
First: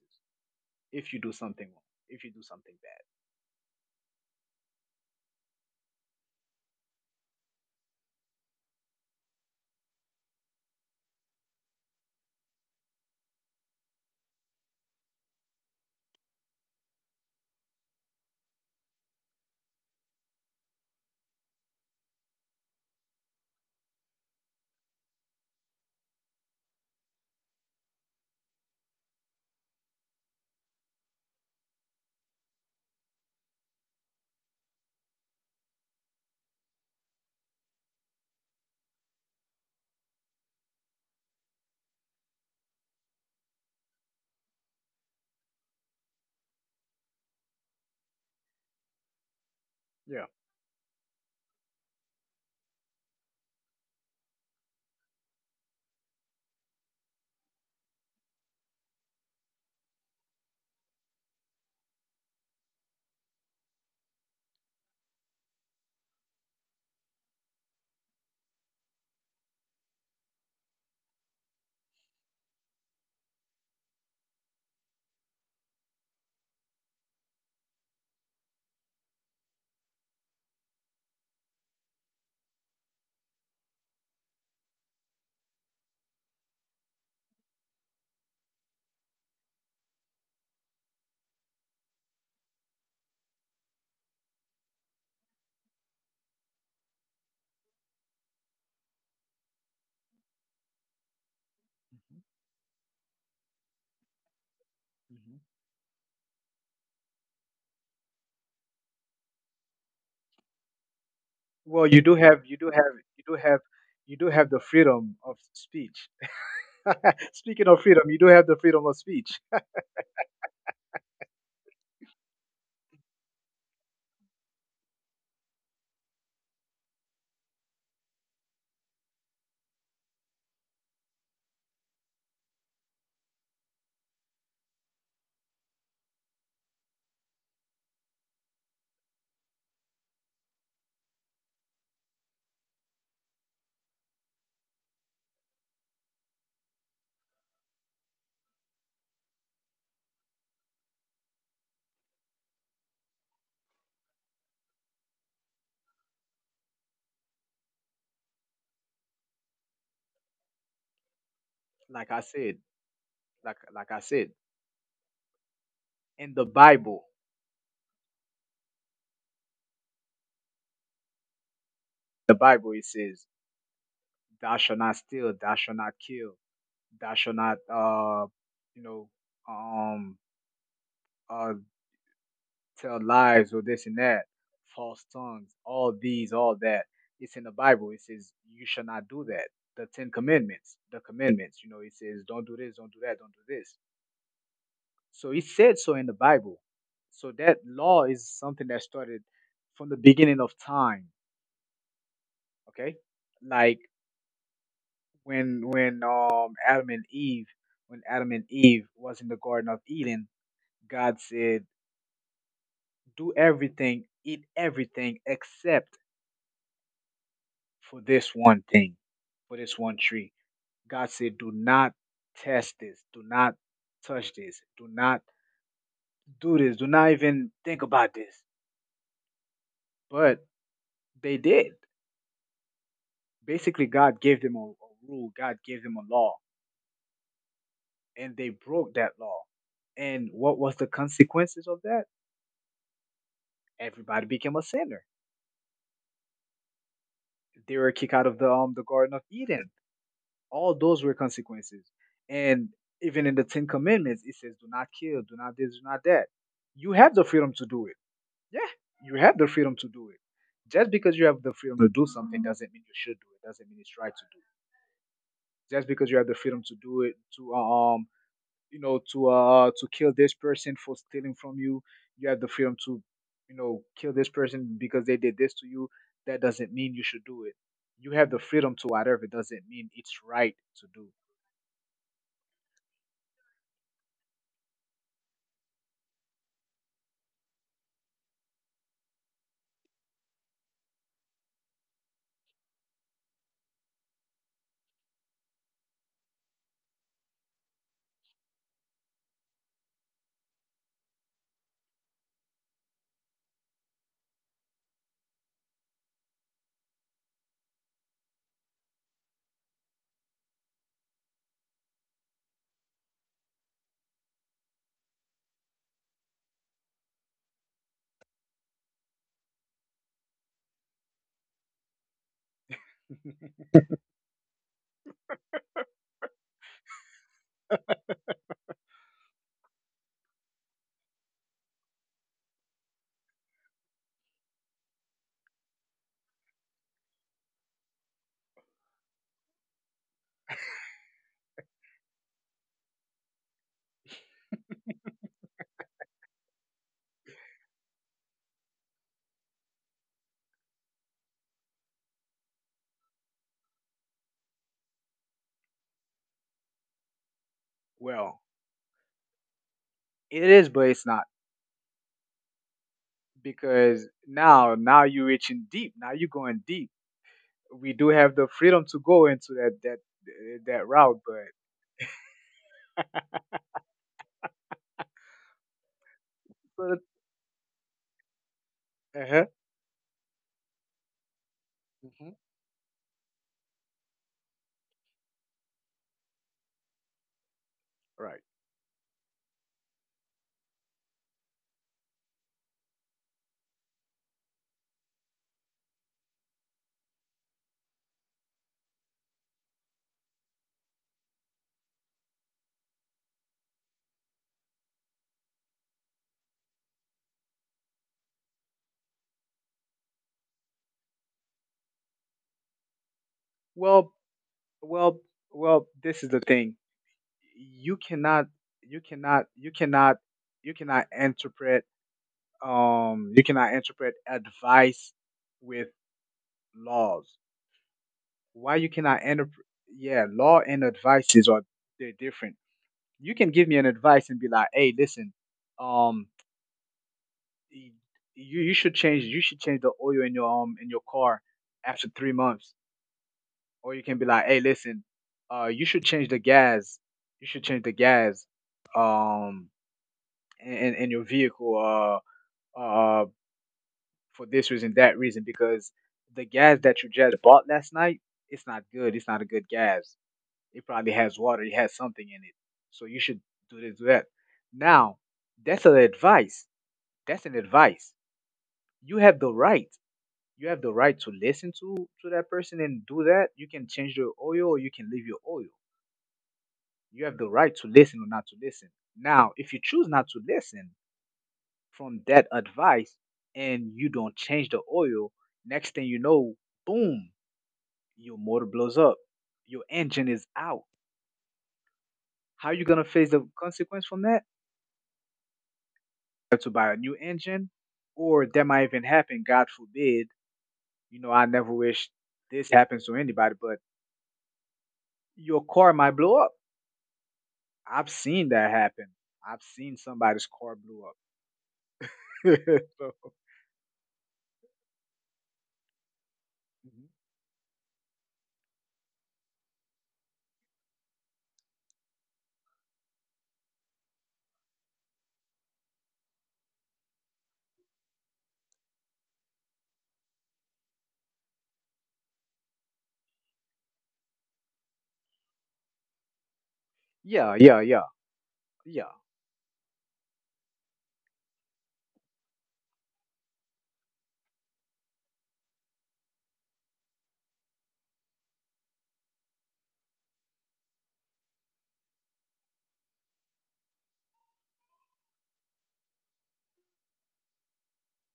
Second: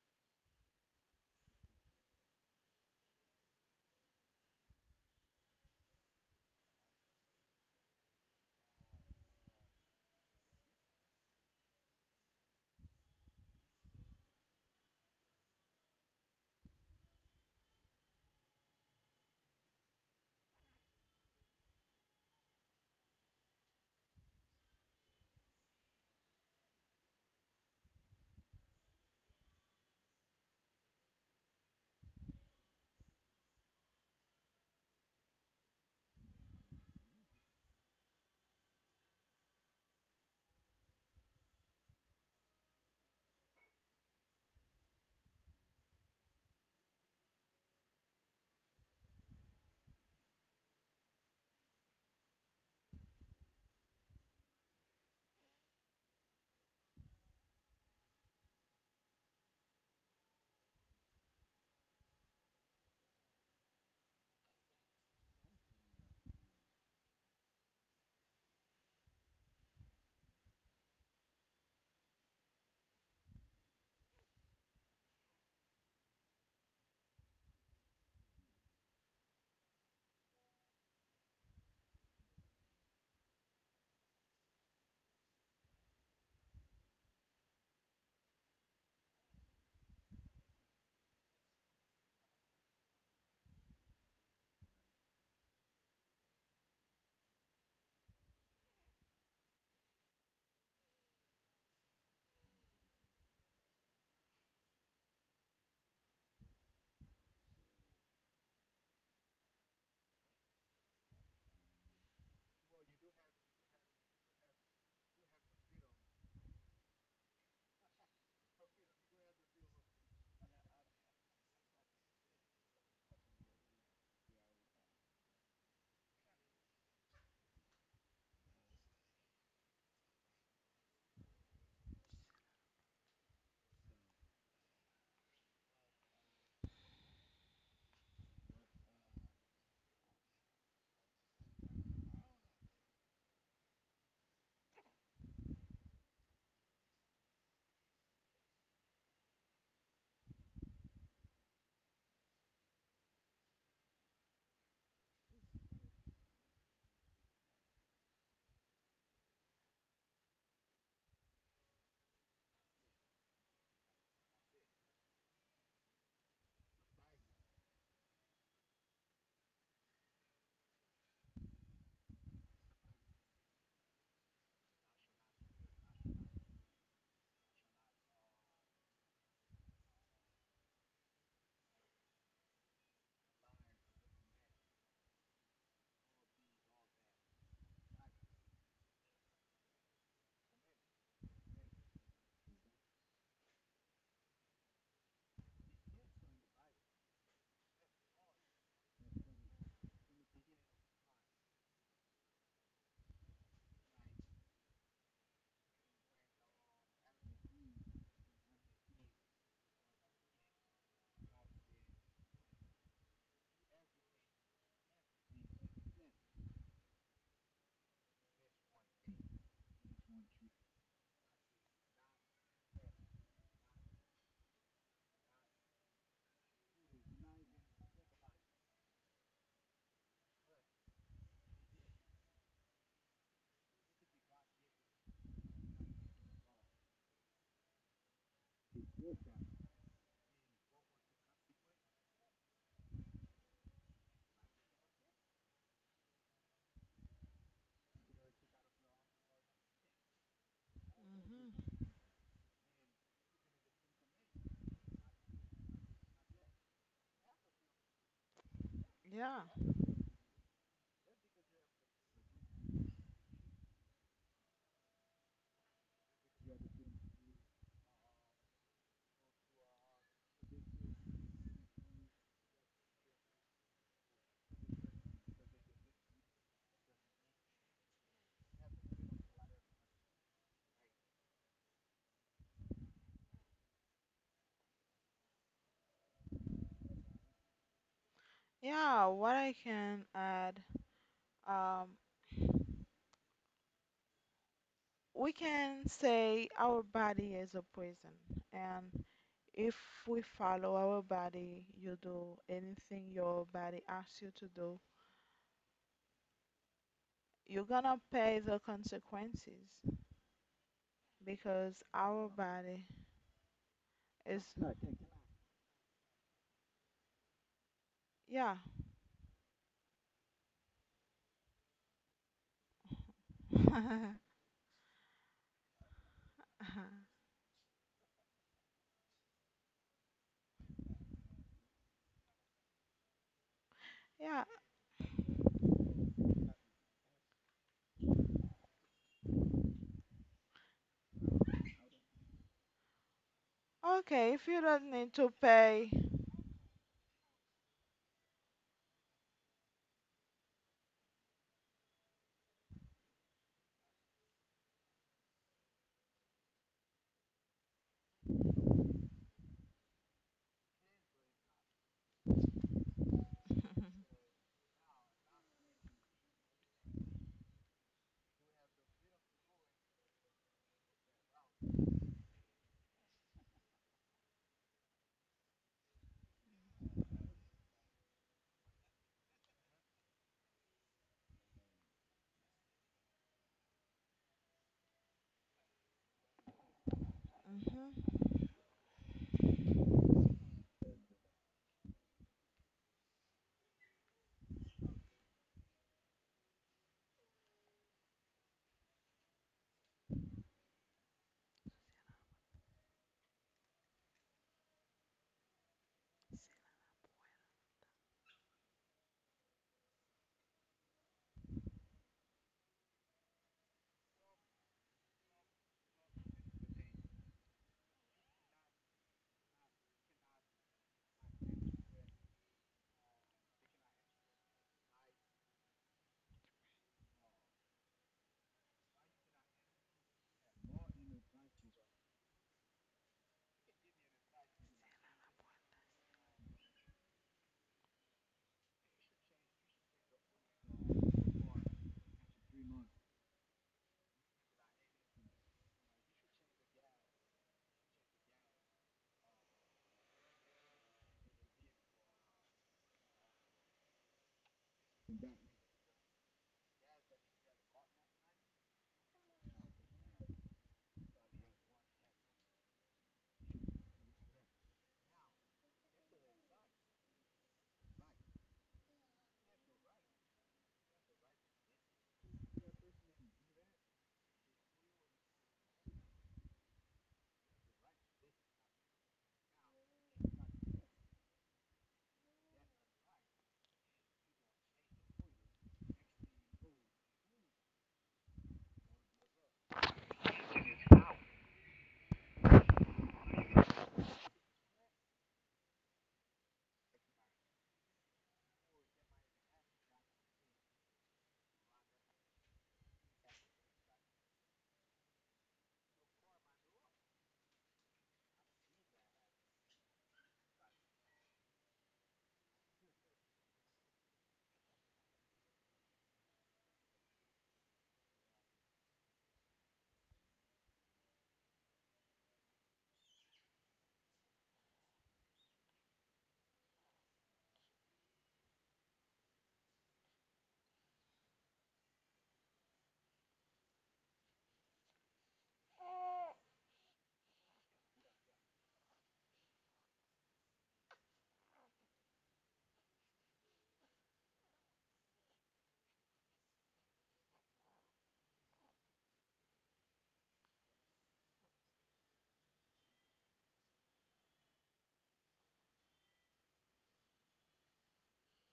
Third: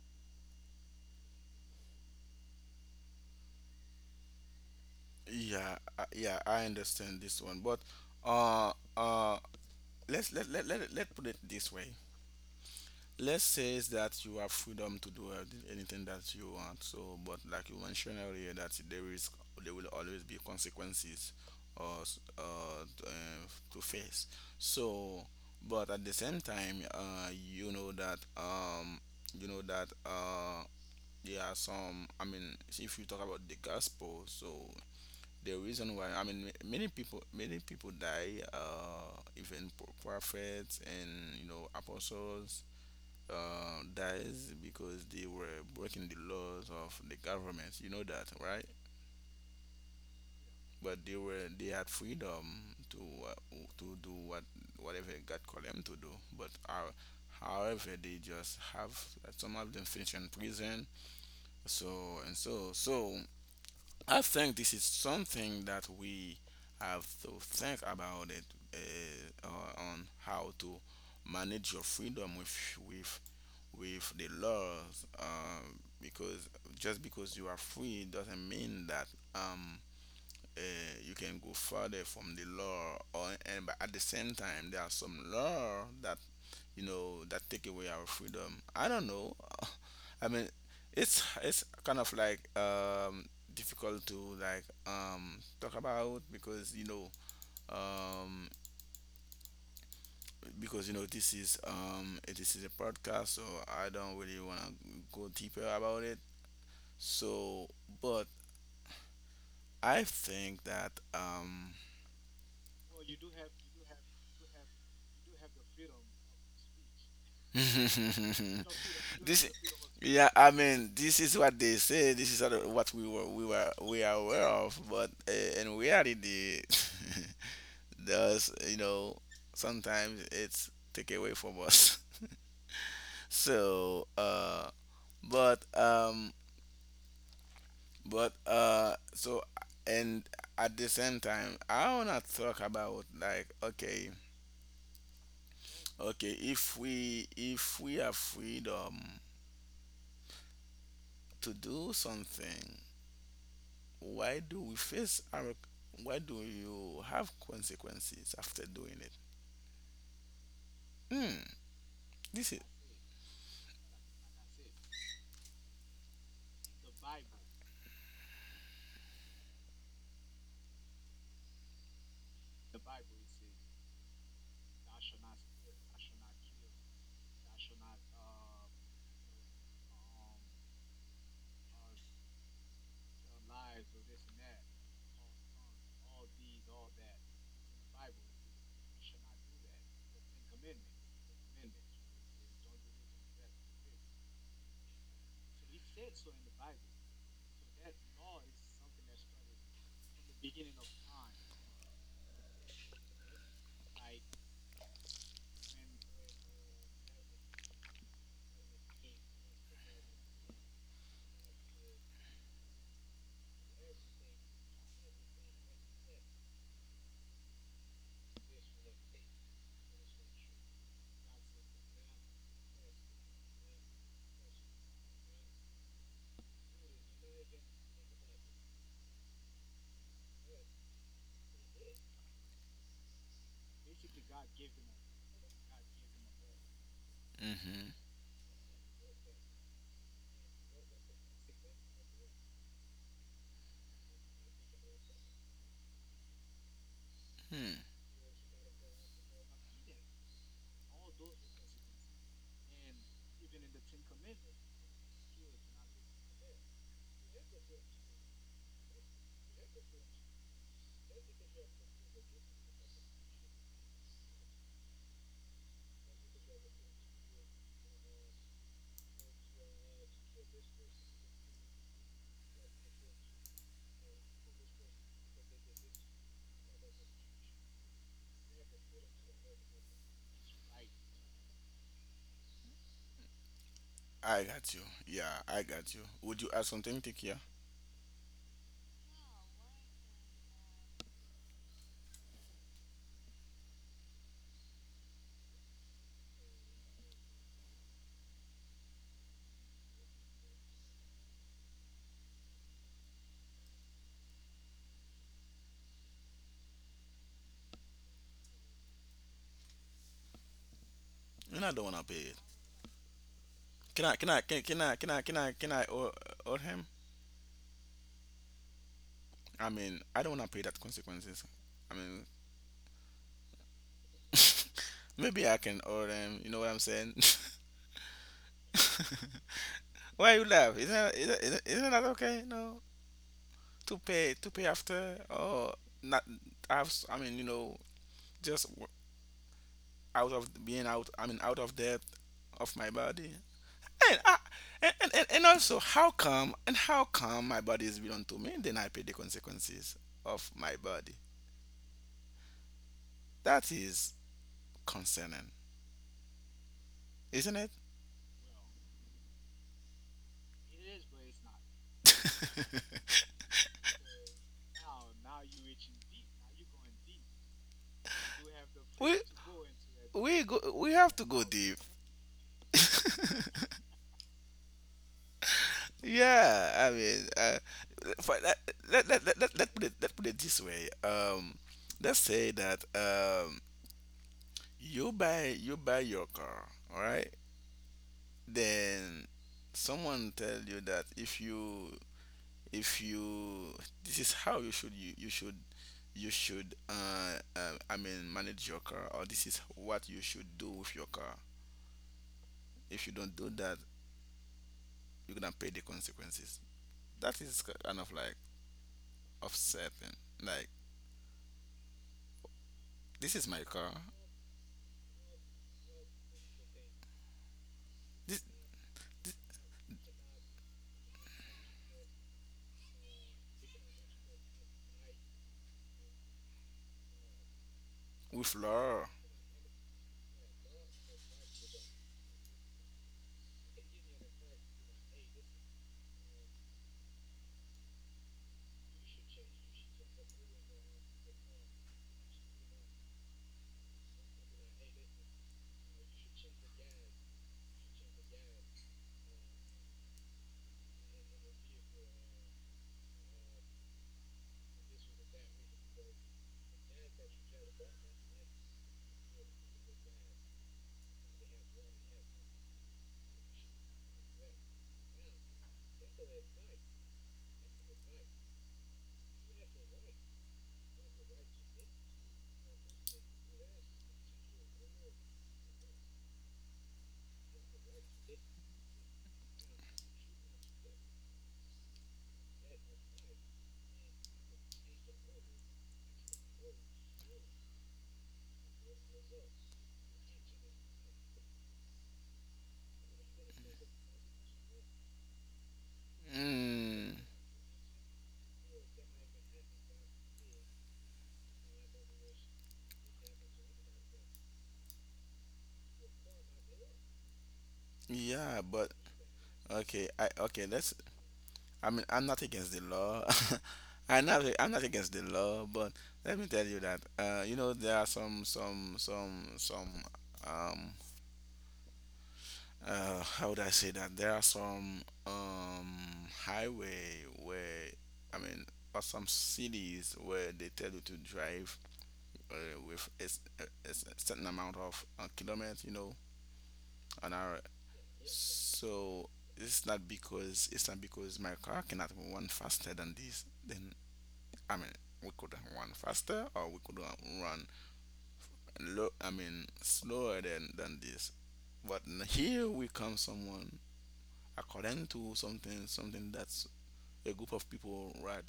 Speaker 3: if you do something wrong, if you do something bad.
Speaker 1: Yeah, yeah, I understand this one, but uh, uh, let's let let let, it- let put it this way. Let's say is that you have freedom to do anything that you want. So, but like you mentioned earlier, that there is there will always be consequences or s- uh, t- uh, to face. So, but at the same time, you know that there are some. I mean, if you talk about the gospel, so the reason why, I mean, many people, many people die, even prophets and you know apostles dies because they were breaking the laws of the government, you know that, right?
Speaker 3: Yeah.
Speaker 1: But they were, they had freedom to to do what whatever God called them to do, but our however they just have some of them finish in prison. So and so, so I think this is something that we have to think about it, on how to manage your freedom with with with the laws, because just because you are free doesn't mean that um, uh, you can go further from the law or, and but at the same time there are some law that you know that take away our freedom. I don't know. *laughs* I mean, it's kind of like difficult to like talk about because you know um, this is a
Speaker 3: Hmm.
Speaker 1: podcast, so I don't really want to go deeper about
Speaker 3: Hmm.
Speaker 1: it. So, but I think that
Speaker 3: Well, you do have you do have you do have you do have the freedom of speech. *laughs*
Speaker 1: *laughs*
Speaker 3: Speaking of freedom, you do have the
Speaker 1: this,
Speaker 3: freedom of speech.
Speaker 1: yeah, I mean, this is what they say, this is what we were we were we are aware of, but in reality *laughs* does, you know, sometimes it's take away from us. *laughs* So but um but so and at the same time I wanna talk about like okay, okay, if we, if we have freedom to do something, why do we face our, why do you have consequences after doing it? Hmm.
Speaker 3: Like I
Speaker 1: This is
Speaker 3: said, like like I said, in the Bible it says, "Thou shalt not steal, thou shalt not kill, thou shalt not, you know, um, uh." Tell lies or this and that, false tongues, all these, all that. It's in the Bible. It says you shall not do that. The Ten Commandments, the commandments, you know, it says don't do this, don't do that, don't do this. So it said so in the Bible. So that law is something that started from the beginning of time. Okay, like when Adam and Eve, when Adam and Eve was in the Garden of Eden, God said, "Do everything, eat everything except" for this one thing, for this one tree. God said, do not test this. Do not touch this. Do not do this. Do not even think about this. But they did. Basically, God gave them a rule. God gave them a law,
Speaker 1: mm-hmm,
Speaker 3: and they broke that law. And what was the consequences of that? Everybody became a sinner.
Speaker 1: hmm.
Speaker 3: They were kicked out of the Garden of Eden. All those were
Speaker 2: hmm.
Speaker 3: consequences. And even in the Ten Commandments, it says, "Do not kill, do not this, do not that." You have the freedom to do it. Yeah, you have
Speaker 2: Yeah.
Speaker 3: the freedom to do it. Just because you have the freedom to do something doesn't mean you should do it. Doesn't mean it's right to do it. Just because you have the freedom to do it, to you know, to kill this person for stealing from you, you have the freedom to, you know, kill this person because they did this to you. That doesn't mean you should do it. You have the freedom to whatever. Doesn't mean it's right to do.
Speaker 1: I got you. Yeah, I got you. Would you add something, Tikia?
Speaker 2: Yeah, what I can add, um, we can say our body is a prison, and if we follow our body, you do anything your body asks you to do, you're gonna pay the consequences
Speaker 1: And I
Speaker 2: because
Speaker 1: don't wanna pay
Speaker 2: our
Speaker 1: it.
Speaker 2: body
Speaker 1: Can I? Can I?
Speaker 2: is,
Speaker 1: Can I? Can I? Can I? Can I? Or him?
Speaker 2: yeah,
Speaker 1: I mean, I don't wanna pay that consequences. I mean,
Speaker 3: *laughs*
Speaker 2: *laughs*
Speaker 1: *laughs* maybe I can owe him. You know what I'm saying? *laughs* Why you laugh? Isn't that okay? No,
Speaker 2: yeah,
Speaker 1: to pay after or not? I mean, you know, just w- out of being out. I mean, out of debt of my body. And,
Speaker 2: okay, if you don't need to
Speaker 1: and also,
Speaker 2: pay.
Speaker 1: how come and how come my body is belong to me? Then I pay the consequences of my body. That is concerning, isn't it?
Speaker 3: Well, it is, but it's not
Speaker 1: *laughs*
Speaker 2: *laughs*
Speaker 3: because now you're reaching deep. Now you're going deep. We do have the freedom to
Speaker 1: we
Speaker 3: go into that
Speaker 1: we go,
Speaker 3: that
Speaker 1: we have to
Speaker 3: route,
Speaker 1: go deep. *laughs* Yeah, I
Speaker 3: but
Speaker 1: mean, for, let,
Speaker 3: uh-huh.
Speaker 1: let put it this way. Let's
Speaker 3: Hmm.
Speaker 1: say that you buy your car, all right?
Speaker 2: Mm-hmm.
Speaker 3: Right.
Speaker 1: Then someone tell you that if you, if you, this is how you should, you should, you should I mean manage your car, or this is what you should do with your car. If you don't do that, you're gonna pay the consequences. That is kind of like upsetting, like this is my car.
Speaker 3: Well, well, This is the thing. You cannot,
Speaker 1: this,
Speaker 3: you cannot,
Speaker 1: this
Speaker 3: you cannot, you cannot interpret. You cannot interpret advice with laws.
Speaker 1: with
Speaker 3: Why you
Speaker 1: law.
Speaker 3: cannot interpret? Yeah, law and advices are they're different. You can give me an advice and be like, "Hey, listen, um, y- you you should change the oil in your car after 3 months." Or you can be like, "Hey, listen, you should change the gas. You should change the gas, um, in your vehicle, uh, uh, for this reason, that reason, because the gas that you just bought last night, it's not good. It's not a good gas. It probably has water. It has something in it. So you should do this, do that." Now, that's an advice. That's an advice. You have the right. You have the right to listen to that person and do that. You can change your oil or you can leave your oil. You have the right to listen or not to listen. Now, if you choose not to listen from that advice and you don't change the oil, next thing you know, boom, your motor blows up. Your engine is out. How are you gonna face the consequence from that? Have to buy a new
Speaker 1: Mm,
Speaker 3: engine, or that might even happen. God forbid. You know, I never wish this happens to anybody, but your car might blow up. I've seen
Speaker 1: yeah,
Speaker 3: that
Speaker 1: but
Speaker 3: happen. I've seen
Speaker 1: okay, I,
Speaker 3: somebody's
Speaker 1: okay,
Speaker 3: car
Speaker 1: let's,
Speaker 3: blew up.
Speaker 1: I mean, I'm not against the
Speaker 3: *laughs* So,
Speaker 1: law. *laughs* I'm not. I'm not against the law, but let me tell you that
Speaker 3: mhm.
Speaker 1: there are some um how would I say that there are some highway where I mean or some cities where they tell you to drive with a certain amount of kilometers, an
Speaker 3: Yeah,
Speaker 1: hour.
Speaker 3: yeah, yeah, yeah.
Speaker 1: So it's not because my car cannot run faster than this. I mean, we could run faster, or we could run low. I mean, slower than this. But here we come someone according to something that's a group of people, right,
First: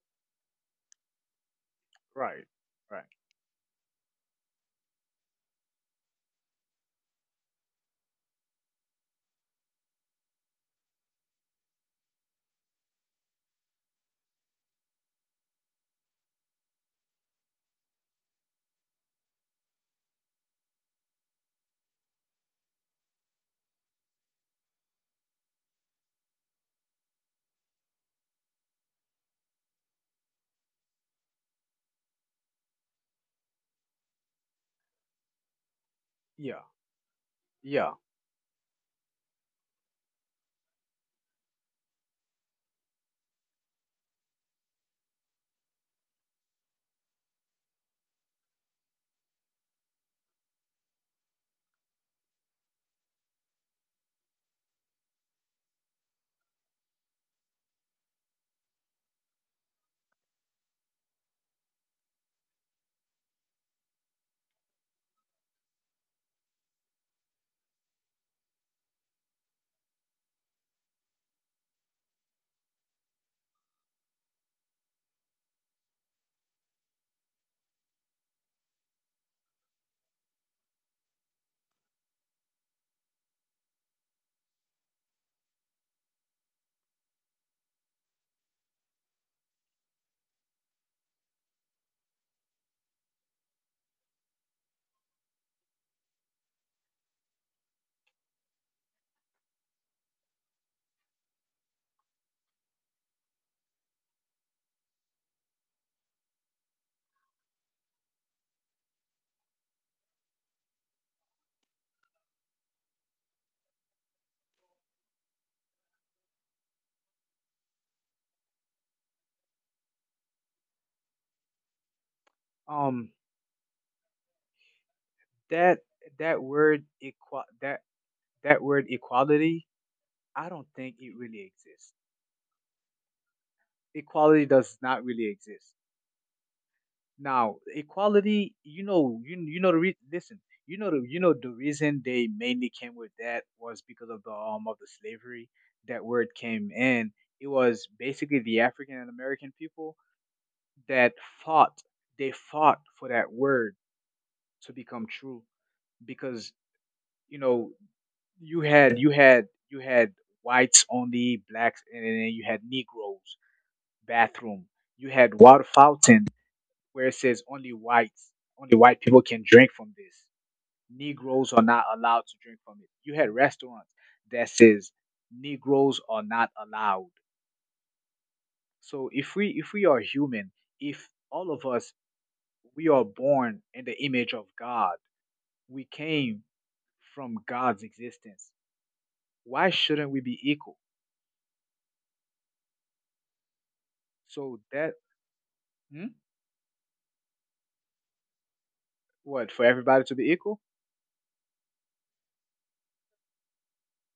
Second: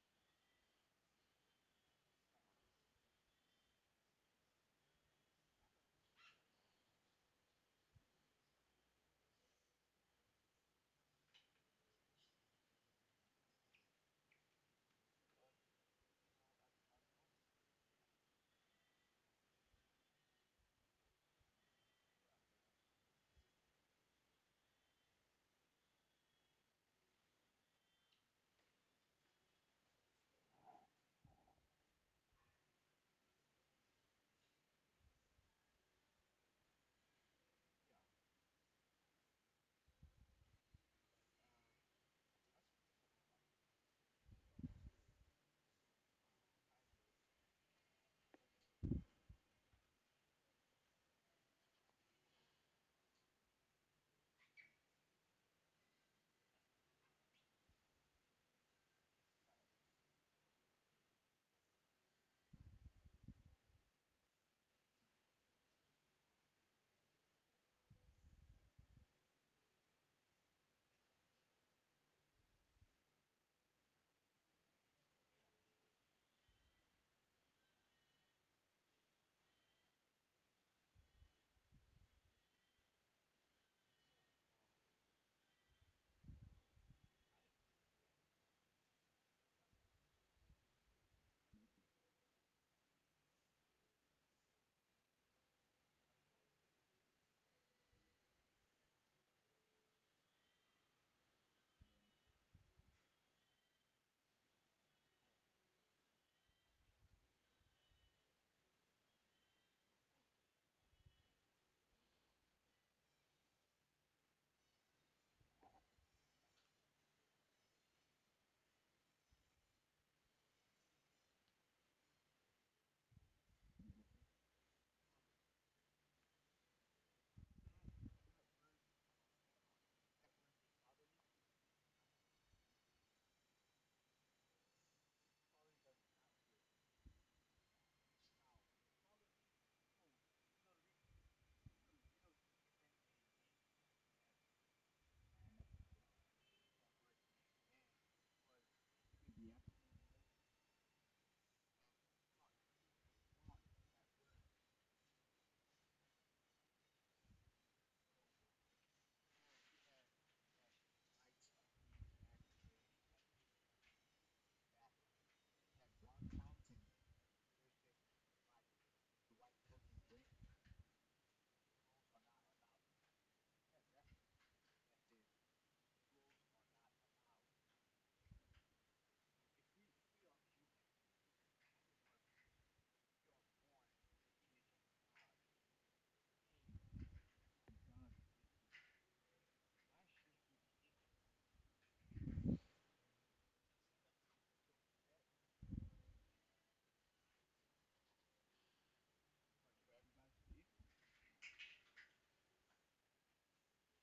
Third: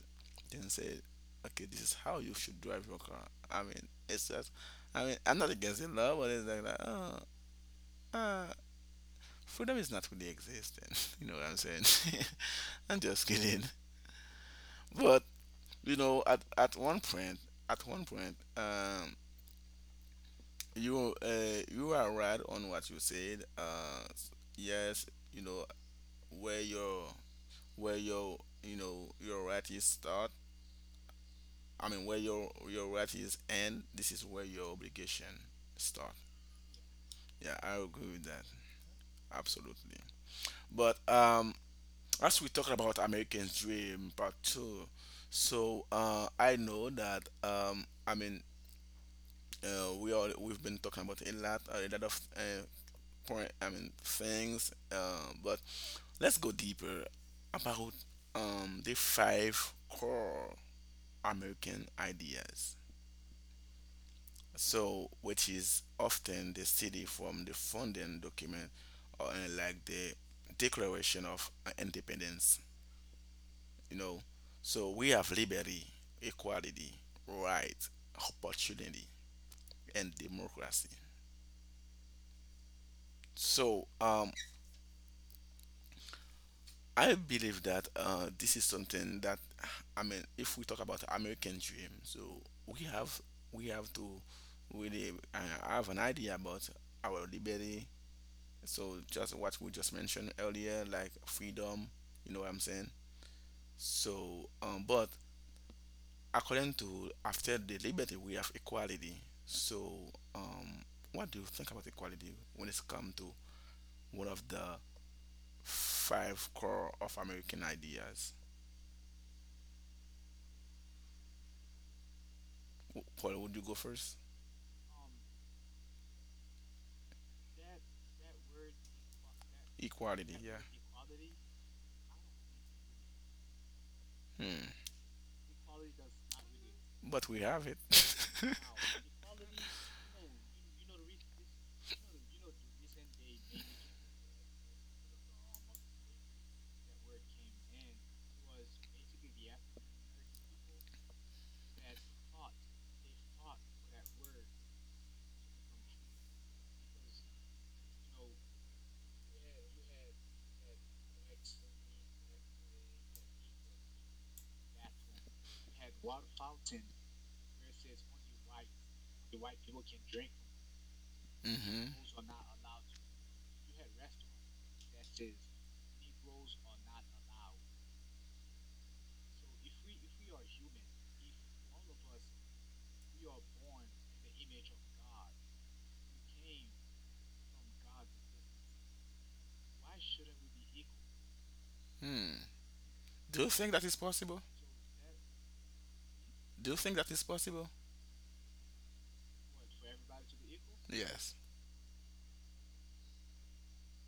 Speaker 1: then say, okay, this is how you
Speaker 3: Right,
Speaker 1: should drive your
Speaker 3: right.
Speaker 1: car. I mean, it's just, I mean, I'm not against it, law, but it's like, that, oh, uh, freedom is not really existing. *laughs* You know what I'm saying? *laughs* I'm just kidding. But at one point, at one point, you you are right on what you said. Yes, you know where your where your you know your right is start. I mean, where your right is end. This is where your obligation start.
Speaker 3: Yeah,
Speaker 1: Yeah, I agree
Speaker 3: yeah.
Speaker 1: with that absolutely. But as we talk about American Dream Part Two, so I know that we all we've been talking about a lot of point. I mean, things, but let's go deeper about the five core American ideas. So, which is often the city from the founding document, or like the Declaration of Independence, you know. So, we have liberty, equality, right, opportunity, and democracy. So, I believe that this is something that, I mean, if we talk about American dream, so we have we have to really have an idea about our liberty. So, just what we just mentioned earlier, like freedom, you know what I'm saying. So, but according to, after the liberty, we have equality. So, um, what do you think about equality when it's come to one of the five core of American ideas? Paul, would you go
Speaker 3: Um,
Speaker 1: first?
Speaker 3: that that that word
Speaker 1: Equality. Yeah.
Speaker 3: equality. I don't think it really exists.
Speaker 1: Hmm.
Speaker 3: Equality does not really exist.
Speaker 1: But we have it.
Speaker 3: Now,
Speaker 1: *laughs*
Speaker 3: equality, you know, you know the listen, you know the reason they mainly came with that was because of the slavery that word came in. It was basically the African and American people that fought. They fought for that word to become true because you know you had whites only, blacks, and then you had Negroes bathroom. You had water fountain, where it says only whites, only white people can drink from this. Negroes
Speaker 1: Hmm.
Speaker 3: are not allowed to drink from it. You had restaurants that says Negroes are not allowed. So if we are human, if all of us we are born in the image of God, we came from God's existence. Why shouldn't we be equal?
Speaker 1: Hmm. Do you think that is possible?
Speaker 3: So that, hmm?
Speaker 1: Do you think that is possible?
Speaker 3: What, for everybody to be equal?
Speaker 1: Yes.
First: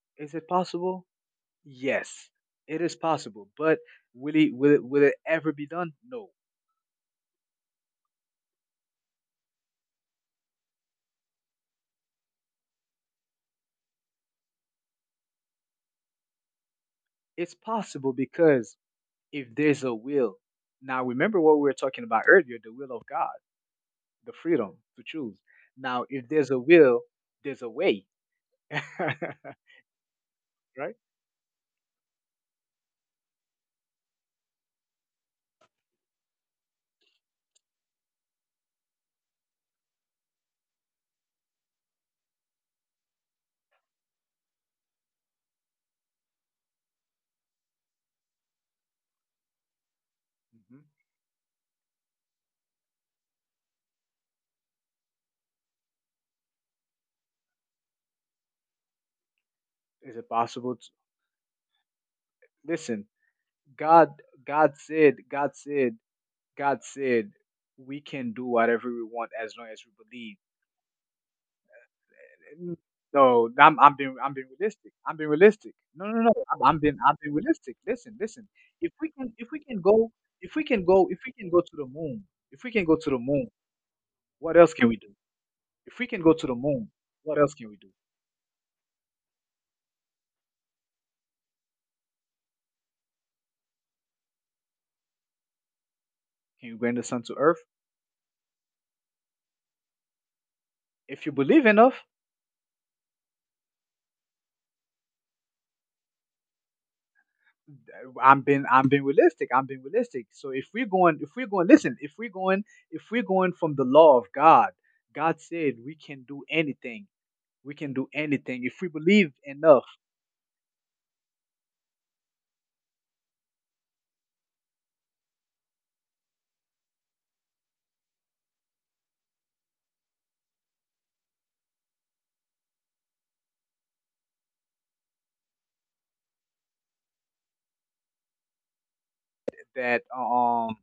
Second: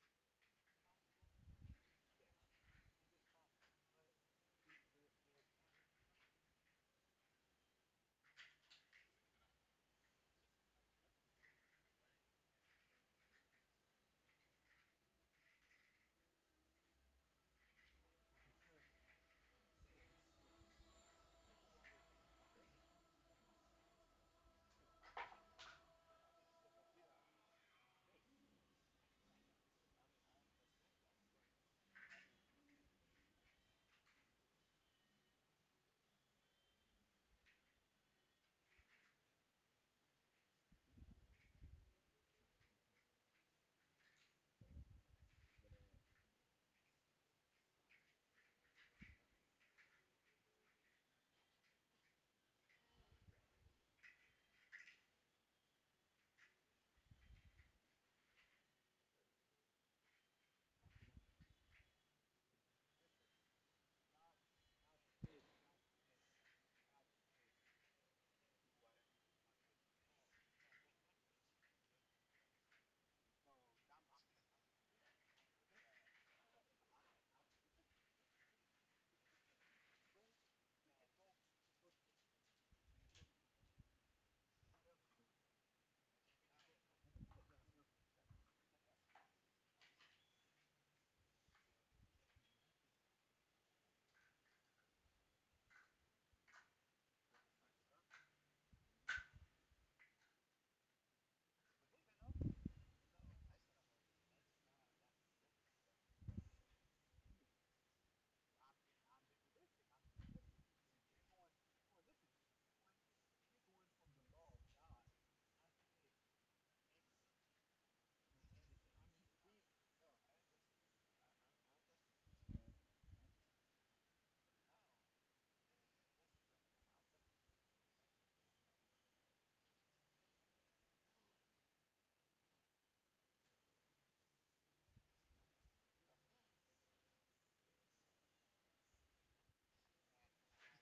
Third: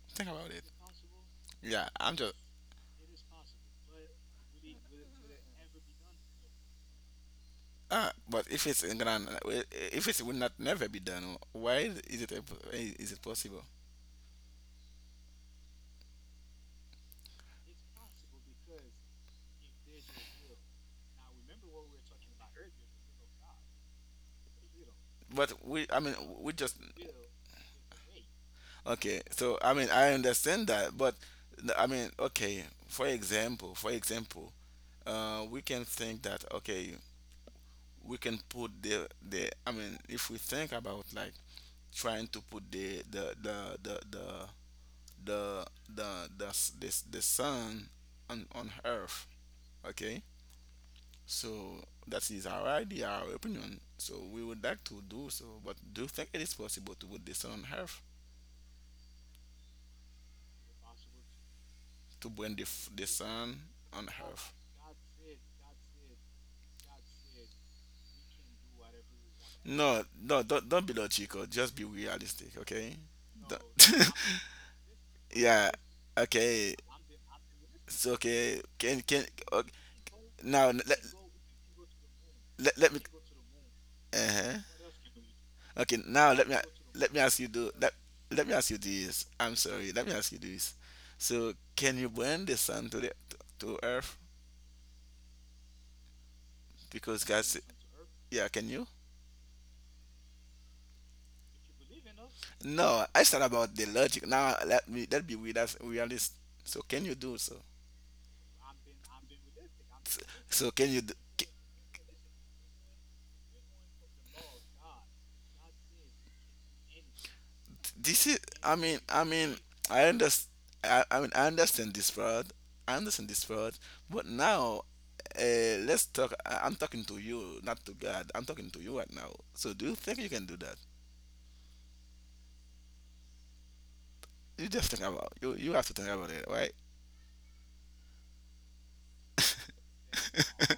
Speaker 1: Think
Speaker 3: Is
Speaker 1: about
Speaker 3: it
Speaker 1: it.
Speaker 3: possible?
Speaker 1: Yeah, I'm
Speaker 3: Yes,
Speaker 1: just.
Speaker 3: it is possible. But will it ever be done? No.
Speaker 1: Ah, but if it's in Ghana, if it will not never be done, why is it, is it possible?
Speaker 3: It's possible because if there's a will, now remember what we were talking about earlier, the will of God, the freedom to choose.
Speaker 1: But we, I
Speaker 3: Now,
Speaker 1: mean,
Speaker 3: if there's
Speaker 1: we
Speaker 3: a
Speaker 1: just
Speaker 3: will, there's a way, *laughs* right?
Speaker 1: Okay. So, I mean, I understand that, but I mean, okay. For example, we can think that, okay, we can put the I mean if we think about like trying to put the the, s- the, s- the sun on earth, okay,
Speaker 3: Mhm.
Speaker 1: so that is our idea, our opinion, so we would like to do so, but do you think it is possible to put the sun on earth,
Speaker 3: Is it possible to
Speaker 1: to bring the,
Speaker 3: listen?
Speaker 1: the sun
Speaker 3: God,
Speaker 1: on earth?
Speaker 3: God said, God said, God said, we can do whatever we want as long as we
Speaker 1: No,
Speaker 3: believe.
Speaker 1: no, don't, don't be logical, just be realistic,
Speaker 3: Mm,
Speaker 1: okay.
Speaker 3: No,
Speaker 1: Don't-
Speaker 3: I'm being realistic. I'm being
Speaker 1: *laughs*
Speaker 3: realistic.
Speaker 1: yeah.
Speaker 3: No, no, no. I'm, I'm
Speaker 1: Okay.
Speaker 3: being I'm being realistic. Listen,
Speaker 1: so
Speaker 3: listen.
Speaker 1: okay
Speaker 3: If we can
Speaker 1: can
Speaker 3: if we can go if we
Speaker 1: Now
Speaker 3: can go
Speaker 1: let,
Speaker 3: if we can go to the moon, if we can go
Speaker 1: let me.
Speaker 3: to the moon what
Speaker 1: Uh-huh.
Speaker 3: else can we do? If
Speaker 1: Okay.
Speaker 3: we can go
Speaker 1: Now
Speaker 3: to the moon,
Speaker 1: let me
Speaker 3: what
Speaker 1: ask you
Speaker 3: else can
Speaker 1: do
Speaker 3: we do?
Speaker 1: let let me ask you this. I'm sorry. Let me ask you this. So, can you bring the sun to the to Earth?
Speaker 3: Can we bring the
Speaker 1: Because
Speaker 3: sun to
Speaker 1: God said,
Speaker 3: Earth?
Speaker 1: yeah, can you?
Speaker 3: If you believe enough,
Speaker 1: No, I said about the logic. Now let me let be with us realist. So, can you do so?
Speaker 3: I'm being realistic. I'm being realistic. So
Speaker 1: So, can you?
Speaker 3: if we're going listen if we're going from the law of God, God said we can do anything. We can do
Speaker 1: This is
Speaker 3: anything
Speaker 1: I
Speaker 3: if we
Speaker 1: mean I
Speaker 3: believe
Speaker 1: mean
Speaker 3: enough
Speaker 1: i understand I understand this part, i understand this part but now, let's talk. I'm talking to you, not to God, I'm talking to you right now. So, do you think you can do that? You just think about, you have to think about it, right?
Speaker 3: that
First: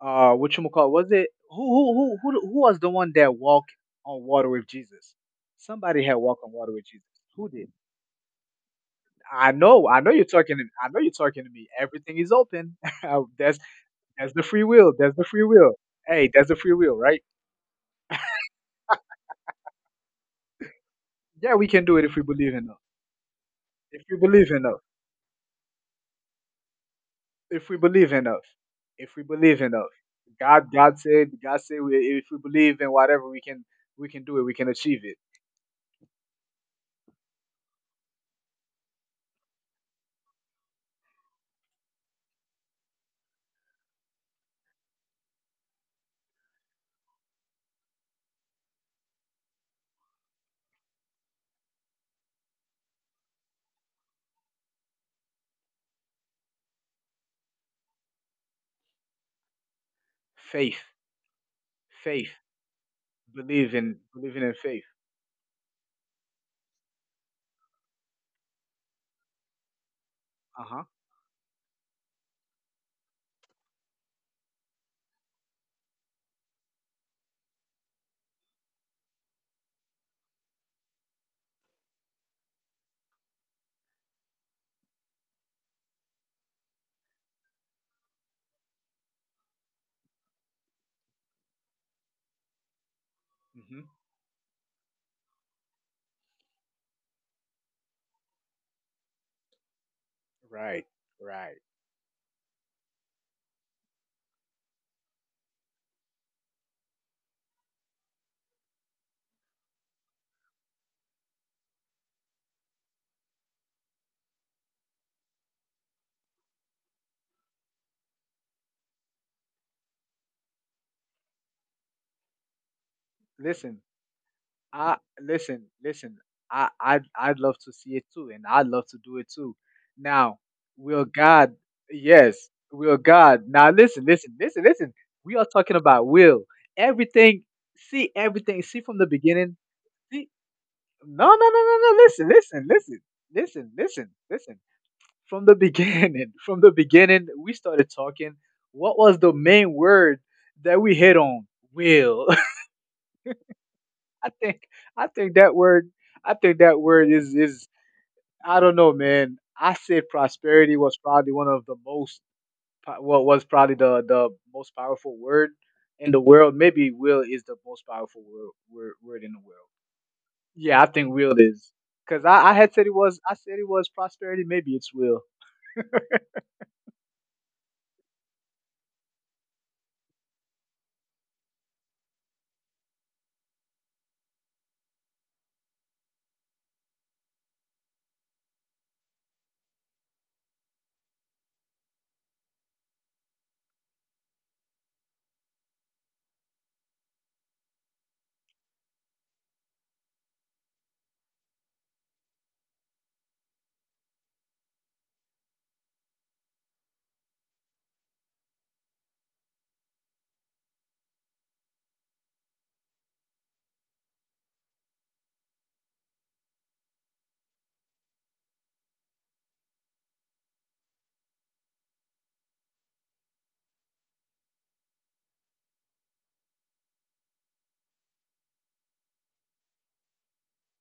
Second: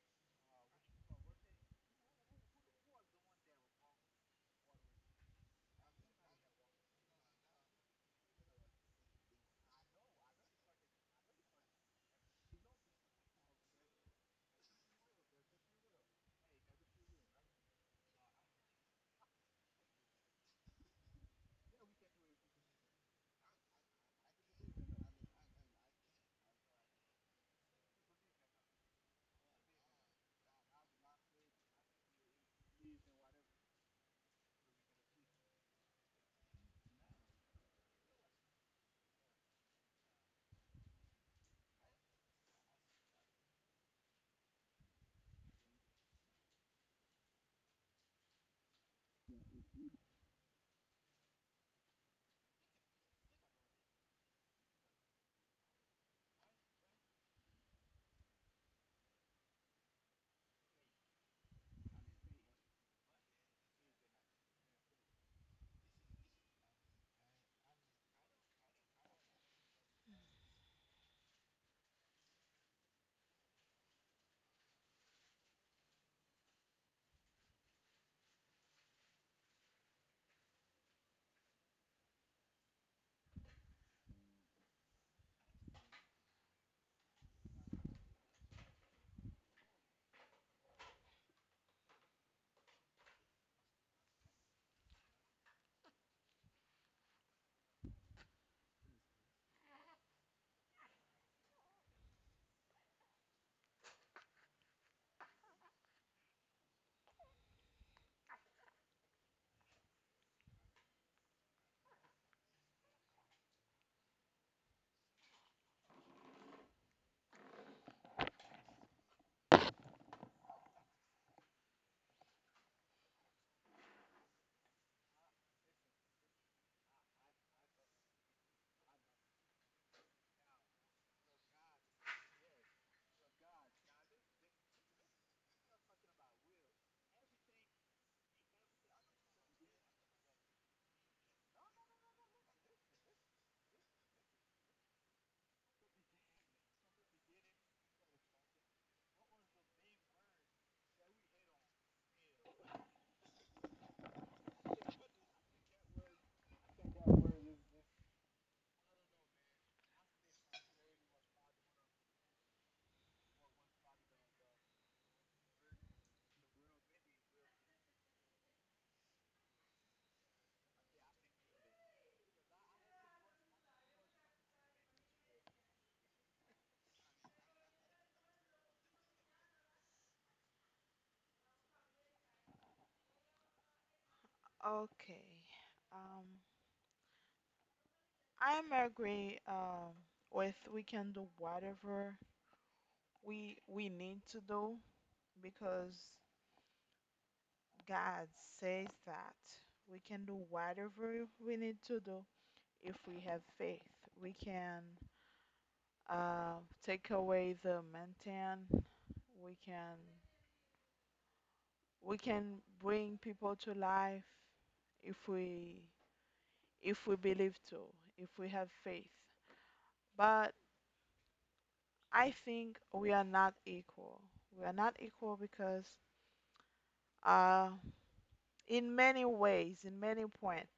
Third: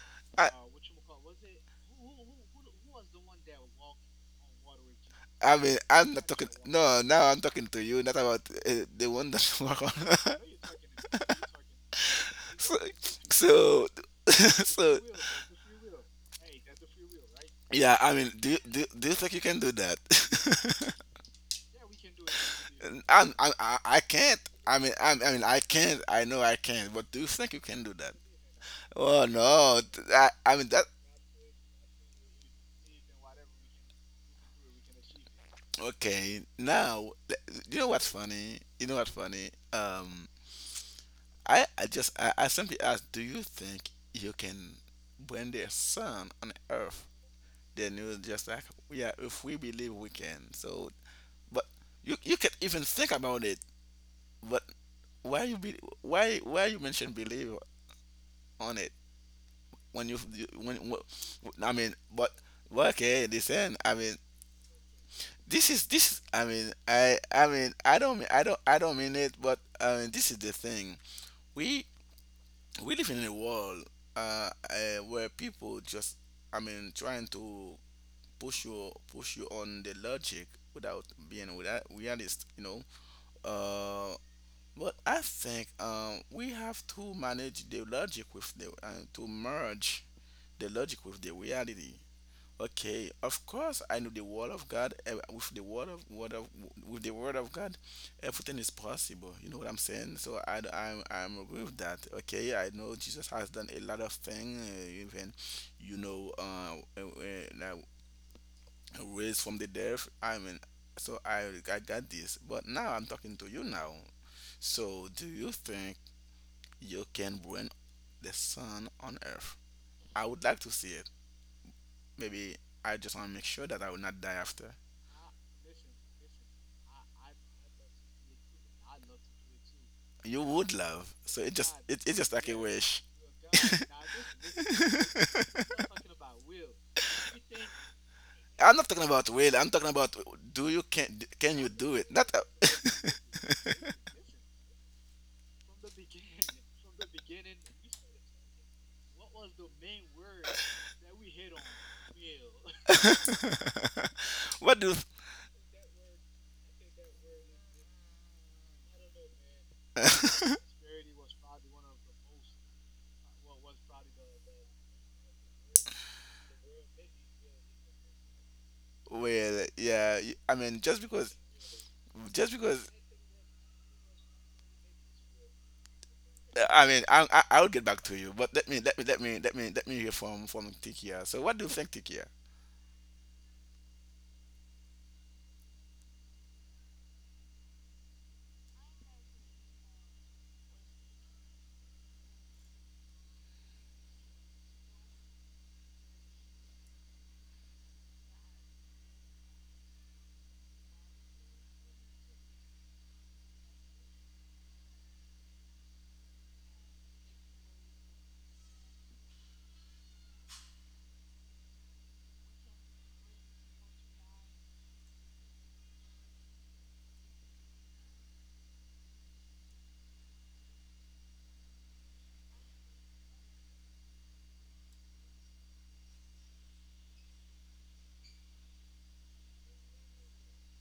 Speaker 1: i
Speaker 3: what you call was it Who was the one that walked on water with Jesus?
Speaker 1: i mean
Speaker 3: Somebody had
Speaker 1: i'm not
Speaker 3: walked
Speaker 1: talking,
Speaker 3: on water with
Speaker 1: no
Speaker 3: Jesus.
Speaker 1: now I'm
Speaker 3: Who
Speaker 1: talking
Speaker 3: did?
Speaker 1: to you, not about, the one that *laughs* work on.
Speaker 3: I know you're talking I know you're talking to me. Everything is
Speaker 1: *laughs*
Speaker 3: open.
Speaker 1: So,
Speaker 3: *laughs* that's
Speaker 1: so
Speaker 3: that's
Speaker 1: *laughs*
Speaker 3: the free will.
Speaker 1: so,
Speaker 3: That's the free will. Hey, that's the free will, right?
Speaker 1: yeah, I mean, do you think you can do that?
Speaker 3: Yeah, we can do it if we believe enough.
Speaker 1: *laughs* I'm,
Speaker 3: If
Speaker 1: I
Speaker 3: we
Speaker 1: can't.
Speaker 3: believe enough.
Speaker 1: I mean, I mean, I can't. I know I can't. But do you think you
Speaker 3: If we
Speaker 1: can do
Speaker 3: believe
Speaker 1: that?
Speaker 3: enough. If we
Speaker 1: Oh
Speaker 3: believe
Speaker 1: no!
Speaker 3: enough.
Speaker 1: I
Speaker 3: God,
Speaker 1: mean that.
Speaker 3: God said, God said, if we believe in whatever, we can do it. We can achieve it.
Speaker 1: Okay, you know what's funny. You know what's funny. I simply asked, do you think you can bring the sun on Earth? Then you was just like, yeah, if we believe we can. So, but you can even think about it. But why you be why you mention believe on it when you,
Speaker 3: Faith,
Speaker 1: I mean,
Speaker 3: faith.
Speaker 1: but okay,
Speaker 3: Believe
Speaker 1: listen, I
Speaker 3: in
Speaker 1: mean,
Speaker 3: believing in faith.
Speaker 1: I mean, I don't mean it, but I mean, this is the
Speaker 3: Uh huh.
Speaker 1: thing, we we live in a world, uh, where people just, I mean, trying to push you on the logic without being, without realist, you know, uh but I think, we have to manage the logic with the to merge the logic with the reality. Okay, of course
Speaker 3: Hmm.
Speaker 1: I know the word of God, eh, with the word of with the word of God, everything is possible. You know what I'm saying? So
Speaker 3: Right.
Speaker 1: I'm
Speaker 3: Right.
Speaker 1: agree with that. Okay, I know Jesus has done a lot of things, even you know, like, raised from the dead. I mean, so I got this. But now I'm talking to you now. So, do you think you can bring the sun on earth? I would like to see it. Maybe I just want to make sure that
Speaker 3: Listen.
Speaker 1: I will not die after.
Speaker 3: I listen. Listen. I'd love to see it too, and I'd love to do it too.
Speaker 1: You
Speaker 3: Now,
Speaker 1: would
Speaker 3: will
Speaker 1: love. So, it
Speaker 3: God?
Speaker 1: just it's just like
Speaker 3: Yes,
Speaker 1: a
Speaker 3: will
Speaker 1: wish.
Speaker 3: God?
Speaker 1: *laughs*
Speaker 3: Now, listen. Listen. Listen. Listen. We are talking about will. Everything. See everything.
Speaker 1: I'm
Speaker 3: See
Speaker 1: not
Speaker 3: from
Speaker 1: talking
Speaker 3: the
Speaker 1: about will.
Speaker 3: beginning.
Speaker 1: I'm talking about,
Speaker 3: See.
Speaker 1: do you
Speaker 3: No. No. No.
Speaker 1: can you
Speaker 3: No.
Speaker 1: do
Speaker 3: No.
Speaker 1: it? Not.
Speaker 3: Listen. Listen. Listen. Listen. Listen. Listen. From the beginning. *laughs* From the beginning, we started talking. What was the main word that we hit on? Will. *laughs* I
Speaker 1: *laughs*
Speaker 3: think
Speaker 1: What do?
Speaker 3: I think that word is I don't know, man. I said
Speaker 1: *laughs*
Speaker 3: prosperity was probably one of the most, well, was probably the most powerful word in the world. Maybe will is the most powerful word in the
Speaker 1: Well,
Speaker 3: world.
Speaker 1: yeah. I mean,
Speaker 3: Yeah, I
Speaker 1: just
Speaker 3: think
Speaker 1: because,
Speaker 3: will is because
Speaker 1: just
Speaker 3: I had said
Speaker 1: because
Speaker 3: it was. I said it was prosperity. Maybe it's will.
Speaker 1: I mean, I'll get back to you, but let me hear from Tikia. So, what do you think, Tikia?
Speaker 2: Okay. Um, I'm agree with we can do whatever we need to do because God says that we can do whatever we need to do if we have faith. We can uh, take away the mountain. We can we can bring people to life if we if we believe to, if we have faith. But I think we are not equal. We are not equal because, uh, in many ways, in many points,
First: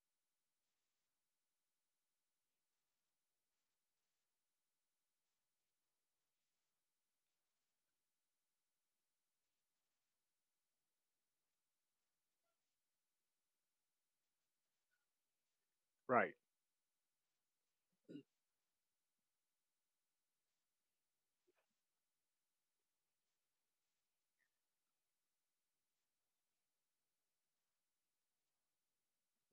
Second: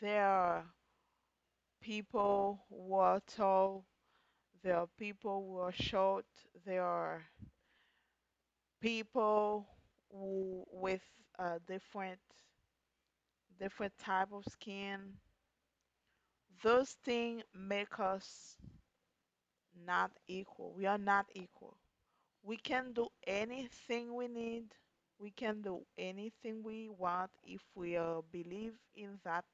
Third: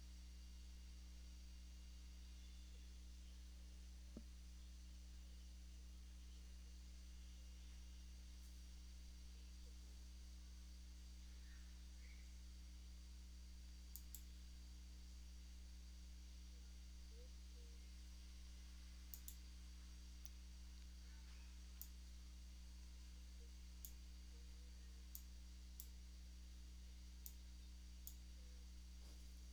Speaker 2: there are people who are tall, there are people who are short, there are people who with uh, different different type of skin.
Speaker 3: Right,
Speaker 2: Those things make us not equal. We are not equal. We can do anything we need. We can do anything we want if we believe in that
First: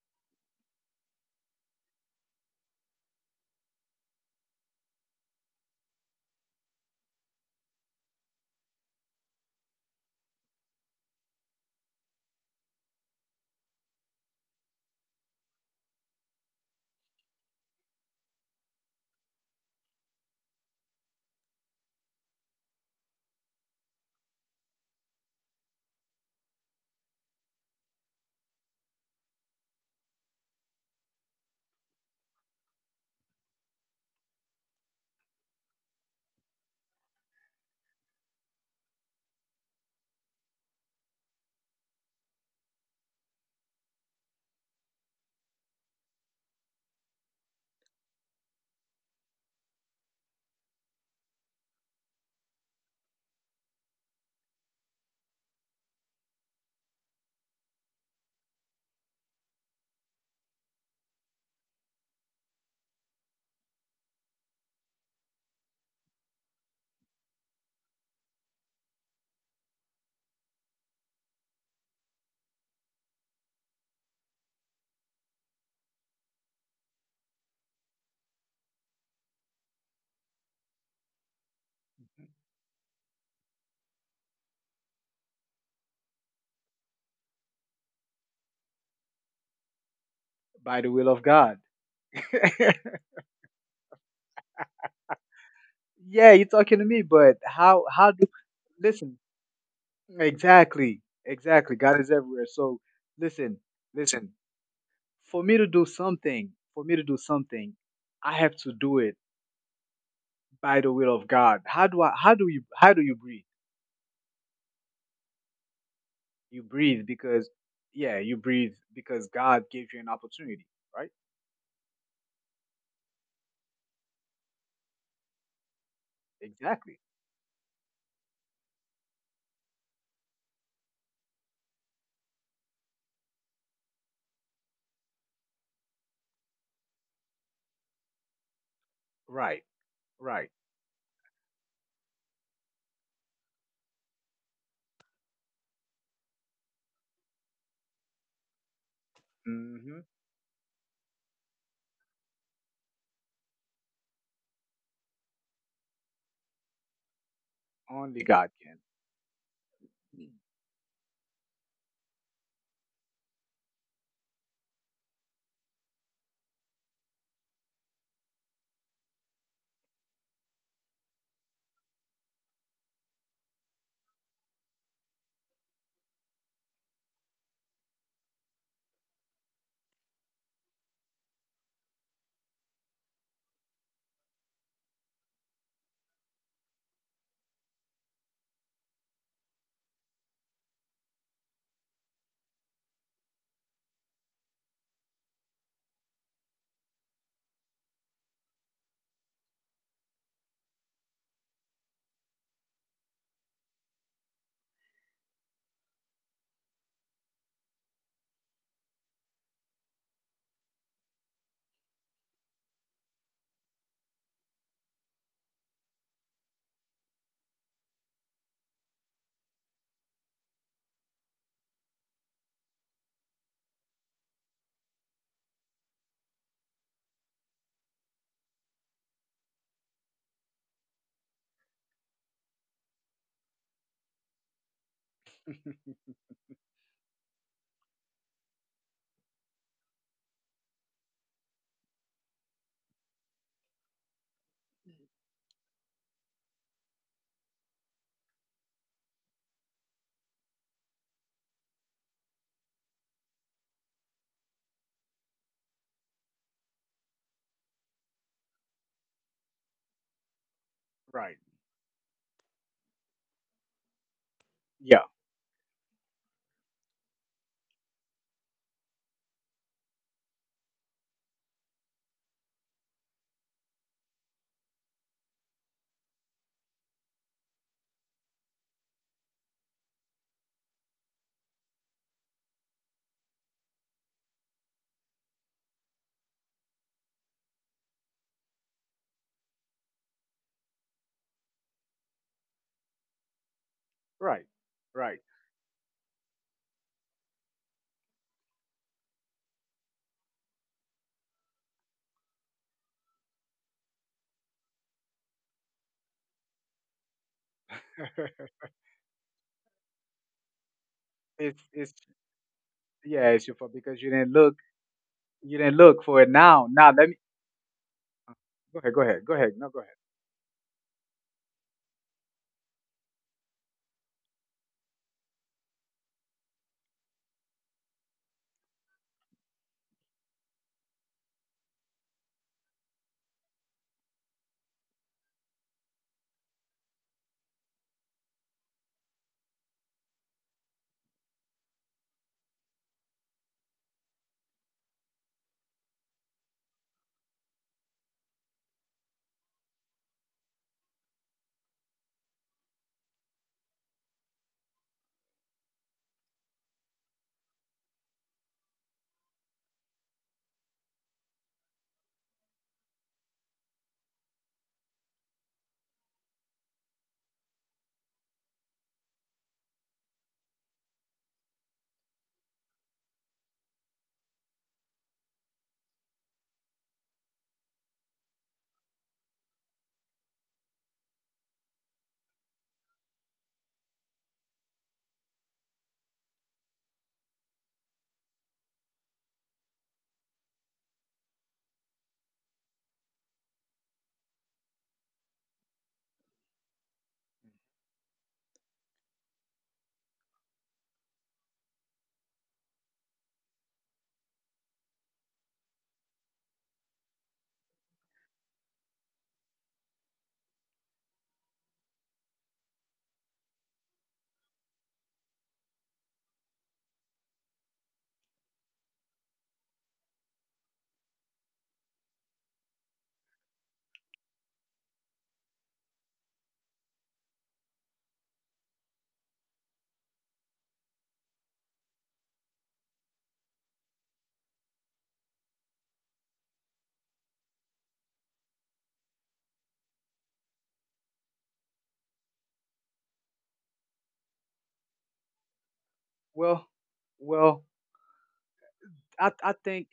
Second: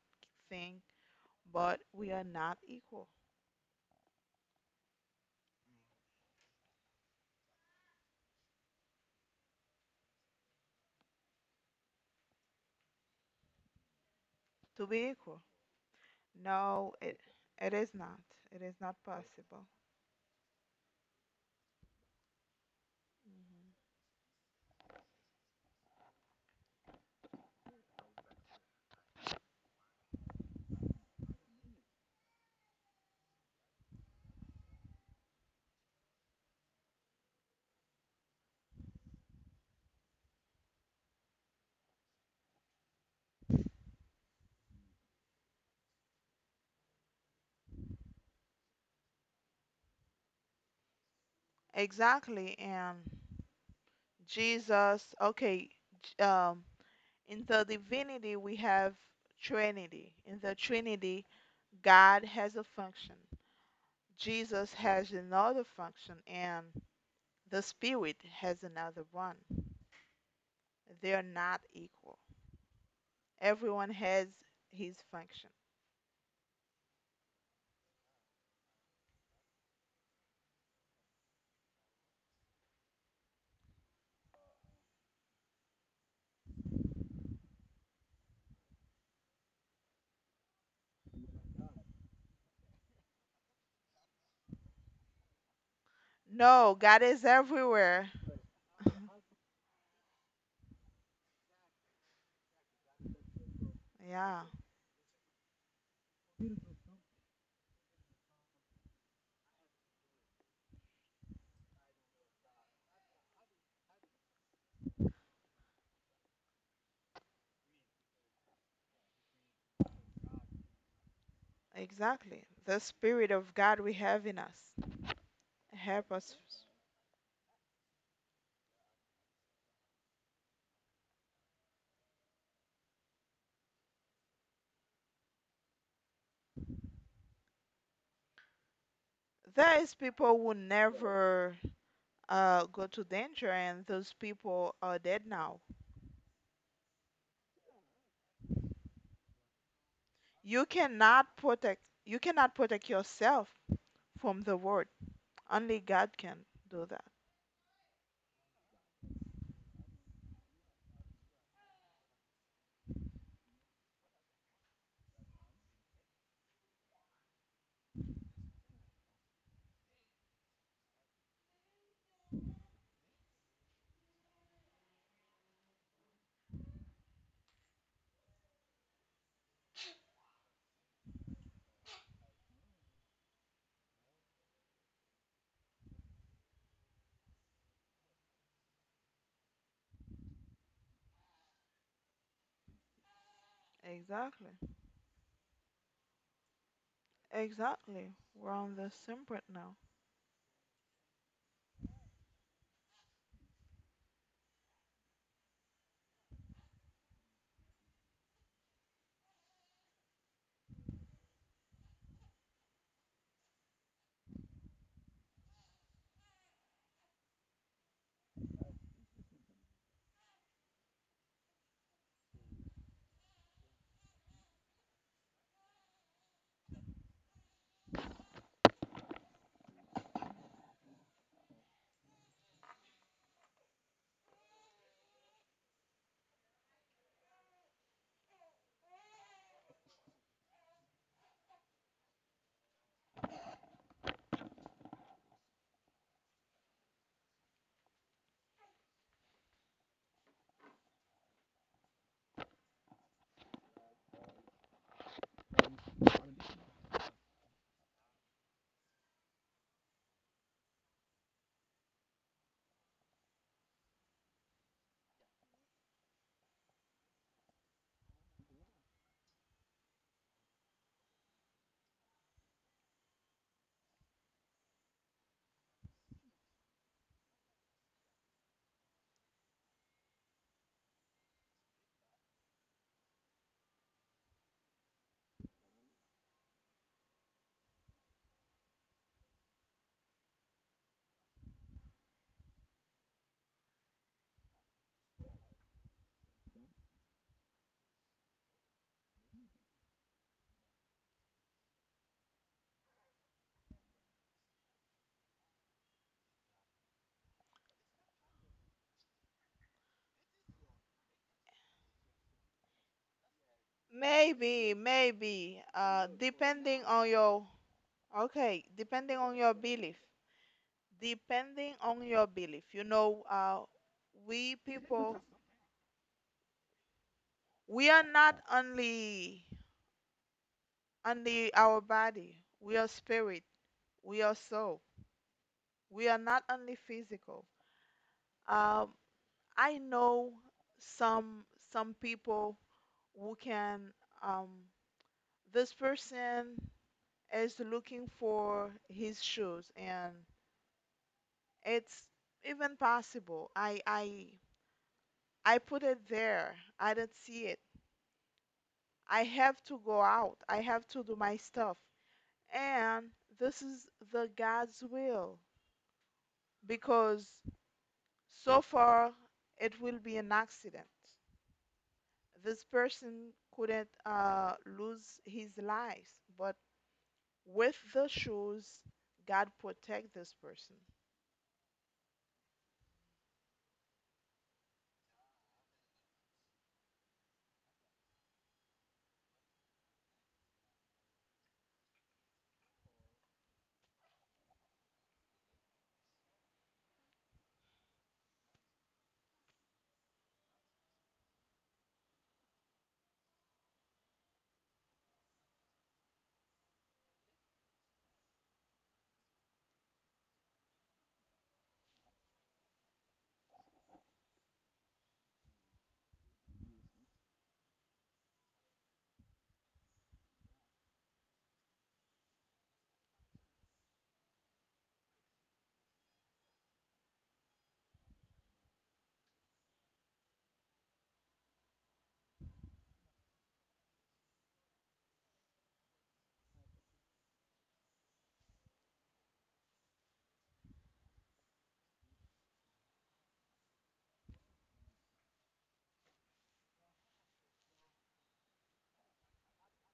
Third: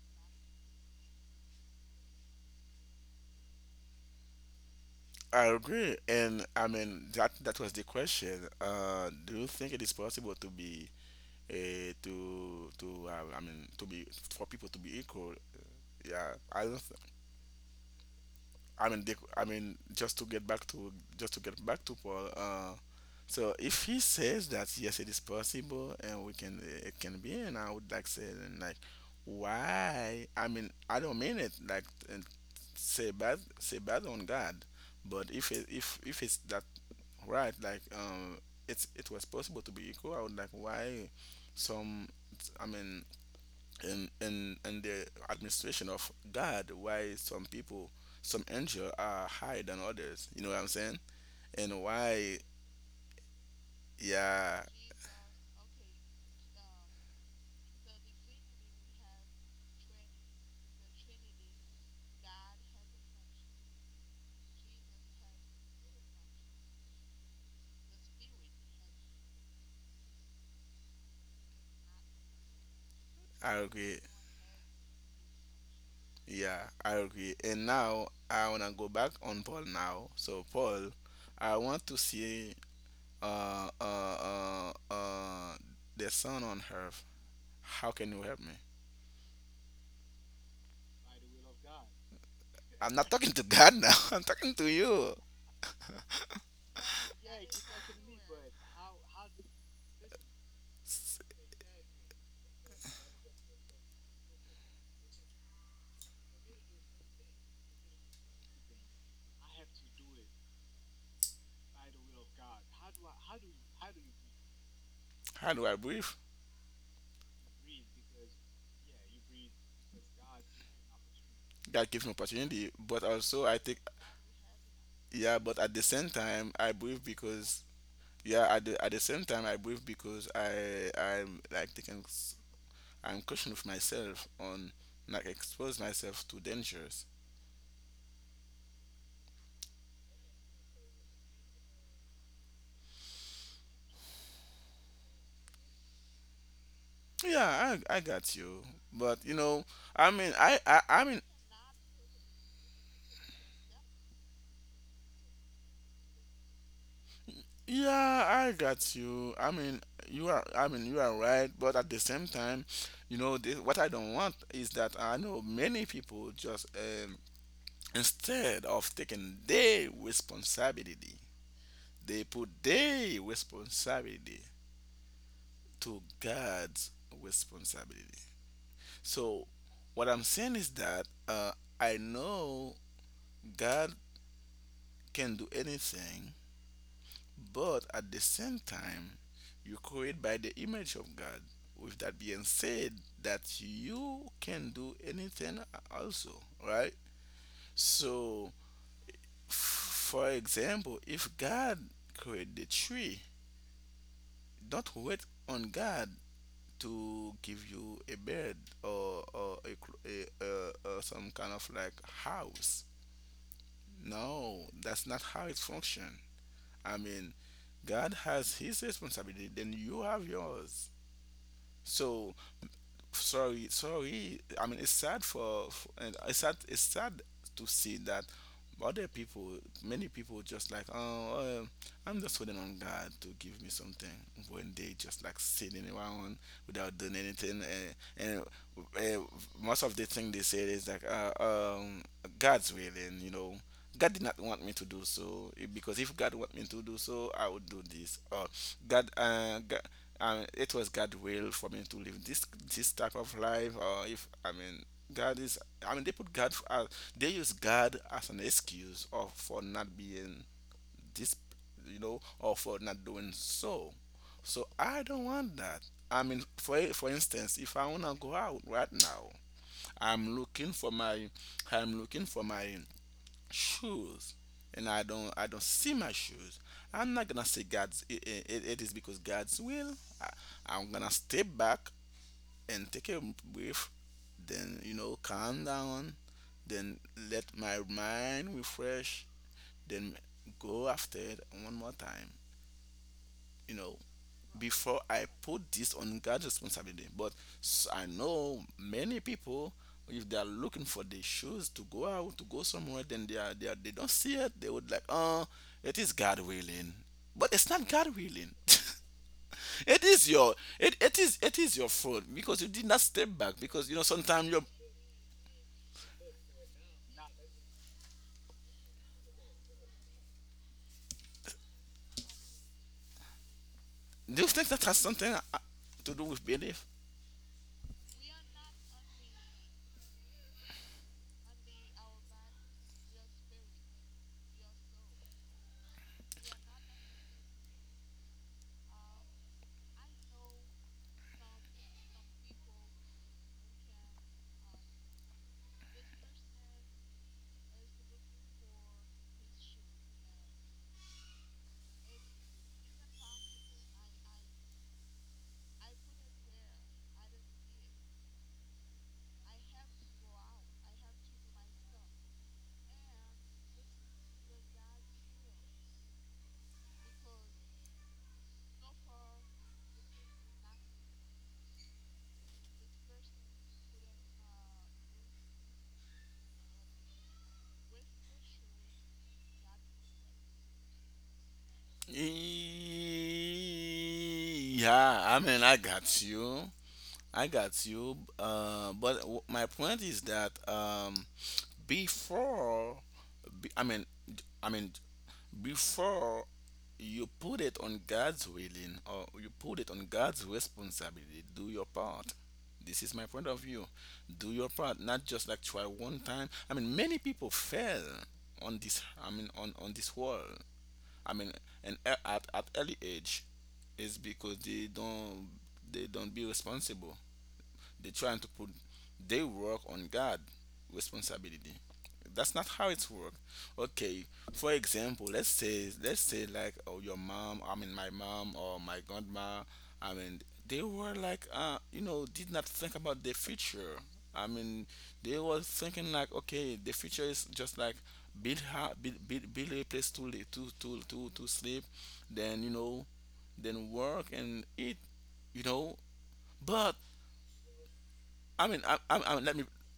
Speaker 2: thing, but we are not equal.
Speaker 1: I agree, and I mean, that that was the question. Do you think it is possible to be to I mean, to be for people to
Speaker 2: To
Speaker 1: be
Speaker 2: be
Speaker 1: equal?
Speaker 2: equal.
Speaker 1: Yeah, I don't.
Speaker 2: No, it is not. It is not
Speaker 1: I
Speaker 2: possible.
Speaker 1: mean, just to get back to, just to get back to Paul. So,
Speaker 2: Mm-hmm.
Speaker 1: if he says that yes, it is possible and we can, it can be, and I would like say then, like, why? I mean, I don't mean it like, and say bad, on God, but if it's that right, like, it's it was possible to be equal. I would like why some, I mean, in the administration of God, why some people, some angel are higher than others, you know what I'm saying, and why.
Speaker 2: Exactly. And
Speaker 1: Yeah,
Speaker 2: Jesus, okay, um, in the divinity, we have Trinity. In the Trinity, God has a function, Jesus has another function, and the spirit has another one. They're not equal.
Speaker 1: I
Speaker 2: Everyone
Speaker 1: agree.
Speaker 2: has his function.
Speaker 1: Yeah, I agree, and now I wanna go back on Paul now. So, Paul, I want to see uh uh uh, uh the sun on earth. How can you help me?
Speaker 3: by the will of God.
Speaker 1: I'm
Speaker 3: *laughs*
Speaker 1: not talking to God now. *laughs* I'm talking to you.
Speaker 2: No,
Speaker 3: Yeah, you're
Speaker 2: God is
Speaker 3: talking to me, but
Speaker 2: everywhere.
Speaker 3: how do listen? Exactly, exactly. God is everywhere. So listen,
Speaker 2: Yeah,
Speaker 3: listen. For me to do something, for me to do something, I have to do it by the will of God. How do I? How do you? How do you breathe?
Speaker 1: How do I breathe?
Speaker 3: You breathe because yeah, you breathe because God gave you an opportunity, right?
Speaker 1: God gives me
Speaker 2: exactly.
Speaker 1: opportunity,
Speaker 2: The
Speaker 1: but
Speaker 2: spirit
Speaker 1: also
Speaker 2: of
Speaker 1: I take.
Speaker 2: God we have in us
Speaker 1: Yeah, but at the same
Speaker 2: help us.
Speaker 1: time I breathe
Speaker 3: Exactly.
Speaker 1: because, yeah, at the same time I breathe because I'm like taking I'm caution with myself on not expose myself to dangers.
Speaker 2: There is
Speaker 3: Right.
Speaker 2: people who
Speaker 3: Right.
Speaker 2: never go to danger, and those people are dead now.
Speaker 1: Yeah, I got you, but you know, I mean,
Speaker 3: hmm
Speaker 2: You
Speaker 1: I mean,
Speaker 2: cannot protect. You cannot protect yourself from the world. Only God can do that.
Speaker 1: yeah, I
Speaker 3: Only
Speaker 1: got
Speaker 3: God can.
Speaker 1: you. I mean, you are, I mean, you are right, but at the same time, you know this, what I don't want is that, I know many people just, instead of taking their responsibility, they put their responsibility to God's responsibility. So, what I'm saying is that, I know God can do anything, but at the same time, you create by the image of God. With that being said, that you
Speaker 2: Exactly.
Speaker 1: can do anything also, right?
Speaker 2: Exactly. We're
Speaker 1: So,
Speaker 2: on the same point now.
Speaker 1: f- for example, if God created the tree, don't wait on God to give you a bed or a, a some kind of like house. No, that's not how it functions. I mean, God has His responsibility, then you have yours. So, sorry, I mean, it's sad for, and it's sad, it's sad to see that other people, many people just like, oh, I'm just waiting on God to give me something when they just like sitting
Speaker 3: *laughs*
Speaker 1: around without doing anything. And, uh, most of the thing they say is like, uh, God's willing, you know, God did not want me to do so, eh, because if God want me to do so, I would do this. Or God, God, I it was God's will for me to live this, this type of life, or if, I mean, God is. I mean, they put God. As, they use God as an excuse or for not being this,
Speaker 3: Right.
Speaker 1: you know, or for not doing so. So I
Speaker 3: Yeah.
Speaker 1: don't want that. I mean, for instance, if I wanna go out right now, I'm looking for my, I'm looking for my shoes, and I don't see my shoes. I'm not gonna say it is because God's will. I, I'm gonna step back and take a breath, then calm down, then let my mind refresh, then go after it one more time, you know
Speaker 3: Right.
Speaker 1: before
Speaker 3: Right.
Speaker 1: I put this on God's responsibility. But I know many people, if they are looking for the shoes to go out, to go somewhere, then they don't see it. They would like, oh, it is God willing, but it's not God
Speaker 3: *laughs*
Speaker 1: willing. *laughs* it is your it, it is it is
Speaker 3: It's
Speaker 1: your fault because you did not
Speaker 3: Yeah,
Speaker 1: step
Speaker 3: it's your
Speaker 1: back
Speaker 3: fault
Speaker 1: because
Speaker 3: because you didn't
Speaker 1: sometimes
Speaker 3: look.
Speaker 1: you
Speaker 2: Maybe,
Speaker 3: You
Speaker 2: maybe,
Speaker 3: didn't look for it now. Now let me
Speaker 2: okay,
Speaker 3: go ahead. Go ahead. Go ahead. No, go ahead.
Speaker 2: depending on your belief, you know,
Speaker 1: do You
Speaker 2: we
Speaker 1: think that has
Speaker 2: people,
Speaker 1: something to do with belief?
Speaker 2: we are not only, only our body, we are spirit, we are soul, we are not only physical. Um, I know some, some people who can, um, this person is looking for his shoes and it's even possible. I I put it there. I didn't see it. I have to go out. I have to do my stuff. And this is the God's will because so far it will be an accident. This person couldn't lose his life, but with the shoes, God protect this person.
Speaker 1: Yeah, I mean, I got you. I got you. But my point is that before, be- I mean, I mean, before you put it on God's willing or you put it on God's responsibility, do your part. This is my point of view. Do your part, not just like try one time. I mean, many people fail on this. I mean, on this world. I mean, and at early age, is because they don't be responsible. They're trying to put their work on God responsibility. That's not how it's work. Okay, for example, let's say like, oh, your mom, I mean my mom or my grandma, I mean they were like did not think about the future. I mean they were thinking like, okay, the future is just like build ha- build, build build a place to li- to sleep, then, then work and eat, you know
Speaker 3: Well,
Speaker 1: but
Speaker 3: well,
Speaker 1: I mean, I let
Speaker 3: I
Speaker 1: me.
Speaker 3: think.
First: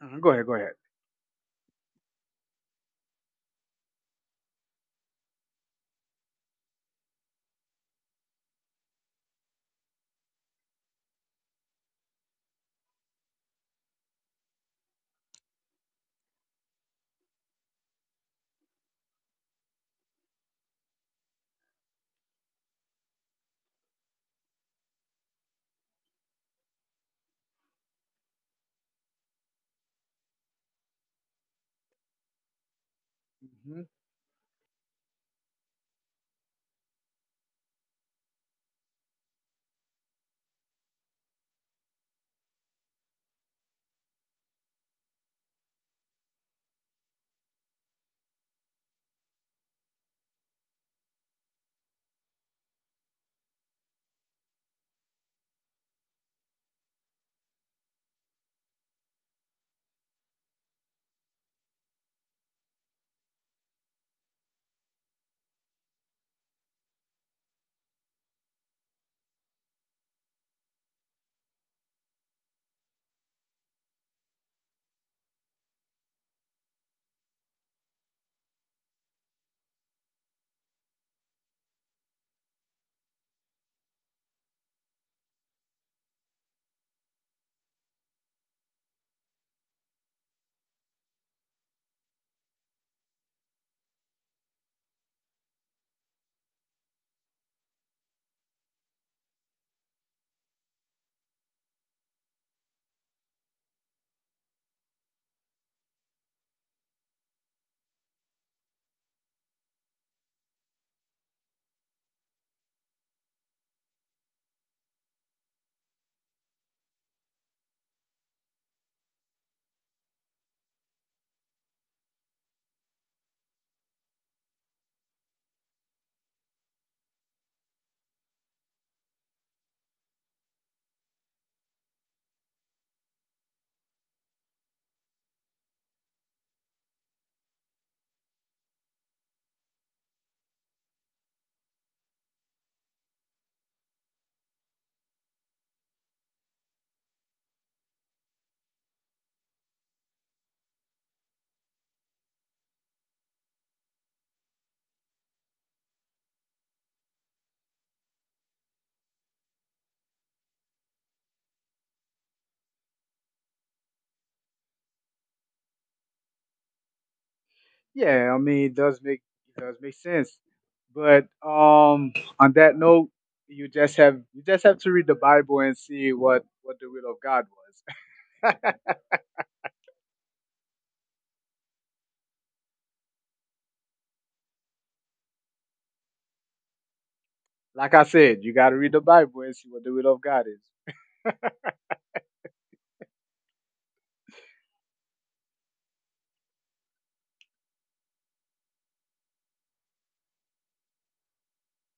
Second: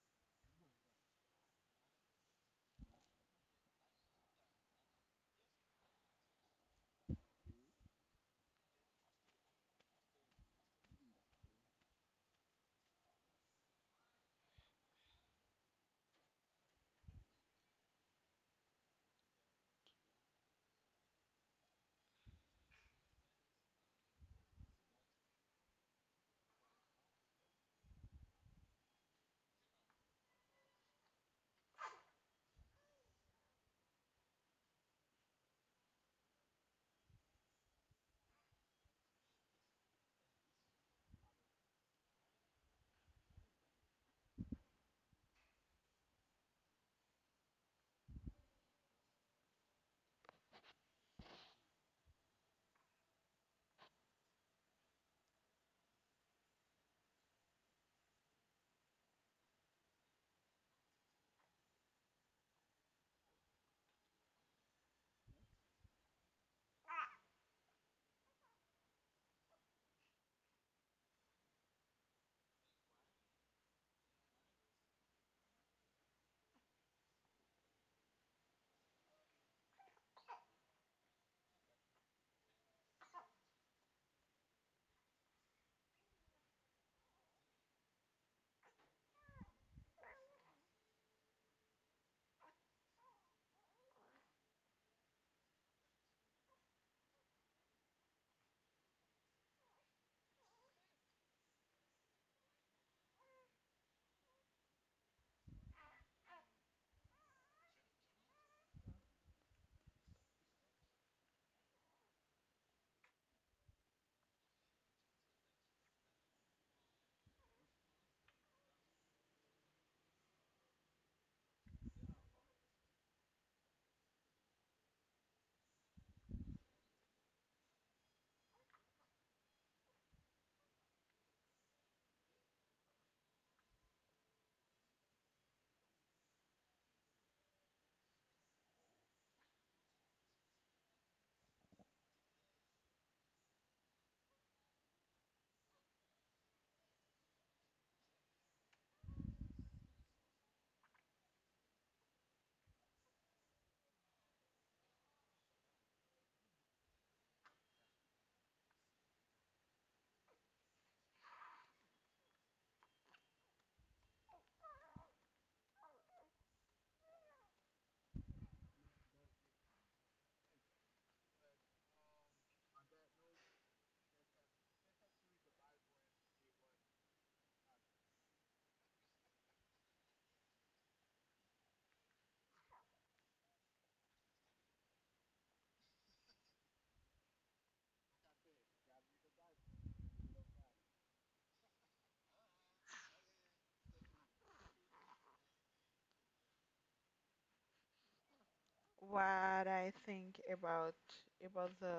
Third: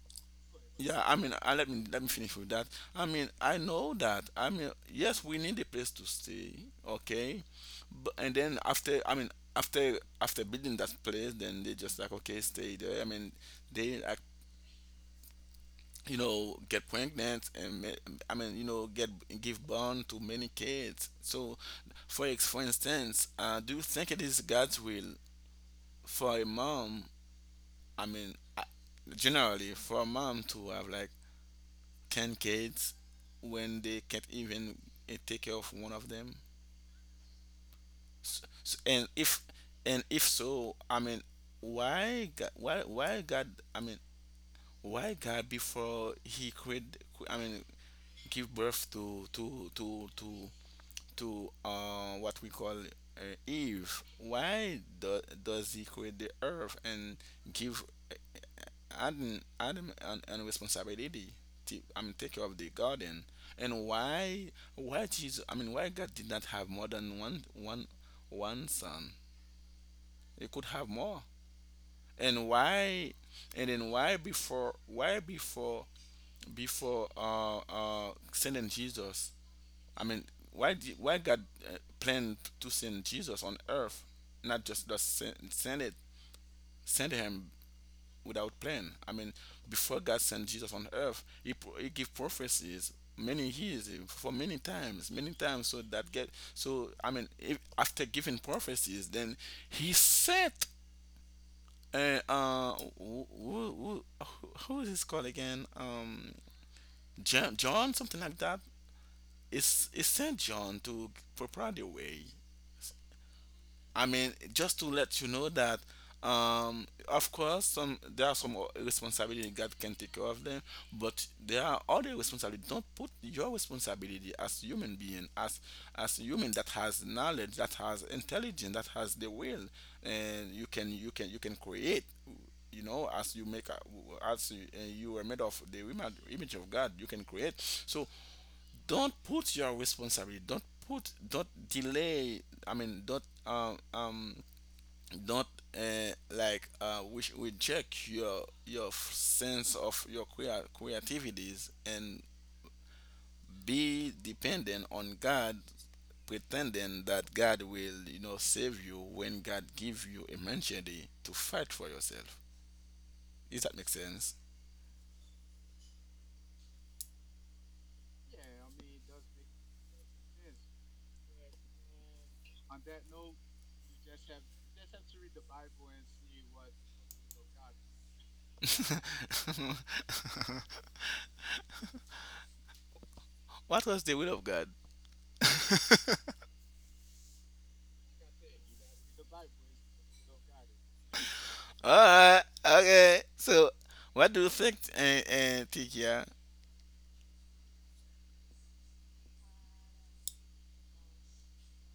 Speaker 3: Go ahead. Go ahead.
Speaker 1: Yeah, I mean, I let me finish with that. I mean, I know that. I mean, yes, we need a place to stay, okay, but and then after, I mean, after building that place, then they just like, okay, stay there. I mean, they like get pregnant and I mean get give born to many kids. So, for instance, do you think it is God's will for a mom? I mean, generally for a mom to have like 10 kids when
Speaker 3: hmm
Speaker 1: they can't even take care of one of them? S- s- and if and if so, I mean, why God? Why God? I mean, why God before He create? I mean, give birth to what we call, Eve. Why does He create the earth and give Adam, and an responsibility to, I mean, take care of the garden. And why Jesus, I mean, why God did not have more than one son? He could have more. And why and then why before before sending Jesus? I mean, why God planned to send Jesus on earth, not just send him without plan. I mean, before God sent Jesus on earth, he gave prophecies many years, for many times, many times. So that get so, I mean, if, after giving prophecies, then he sent, uh, uh who, who, who, who is this called again? John, something like that. It's Saint John, to prepare the way. I mean, just to let you know that, of course, some there are some o- responsibility God can take care of them, but there are other responsibility. Don't put your responsibility as human being, as human that has knowledge, that has intelligence, that has the will, and you can create. You know, as you make, a- as you, you are made of the image of God, you can create. So don't put your responsibility don't put don't delay, I mean don't like which reject your sense of your creativities, and be dependent on God, pretending that God will save you when God give you a mentality to fight for yourself. Does that make sense?
Speaker 3: Yeah, I mean, it does make sense. But on that note, you just have to read the Bible and see what the will of God was.
Speaker 1: *laughs* What was the will of God? *laughs*
Speaker 3: *laughs* Like I said, you got to read the Bible and see what the will of God is.
Speaker 1: All right. Okay. So, what do you think, Tikia? Yeah,
Speaker 2: What I think about the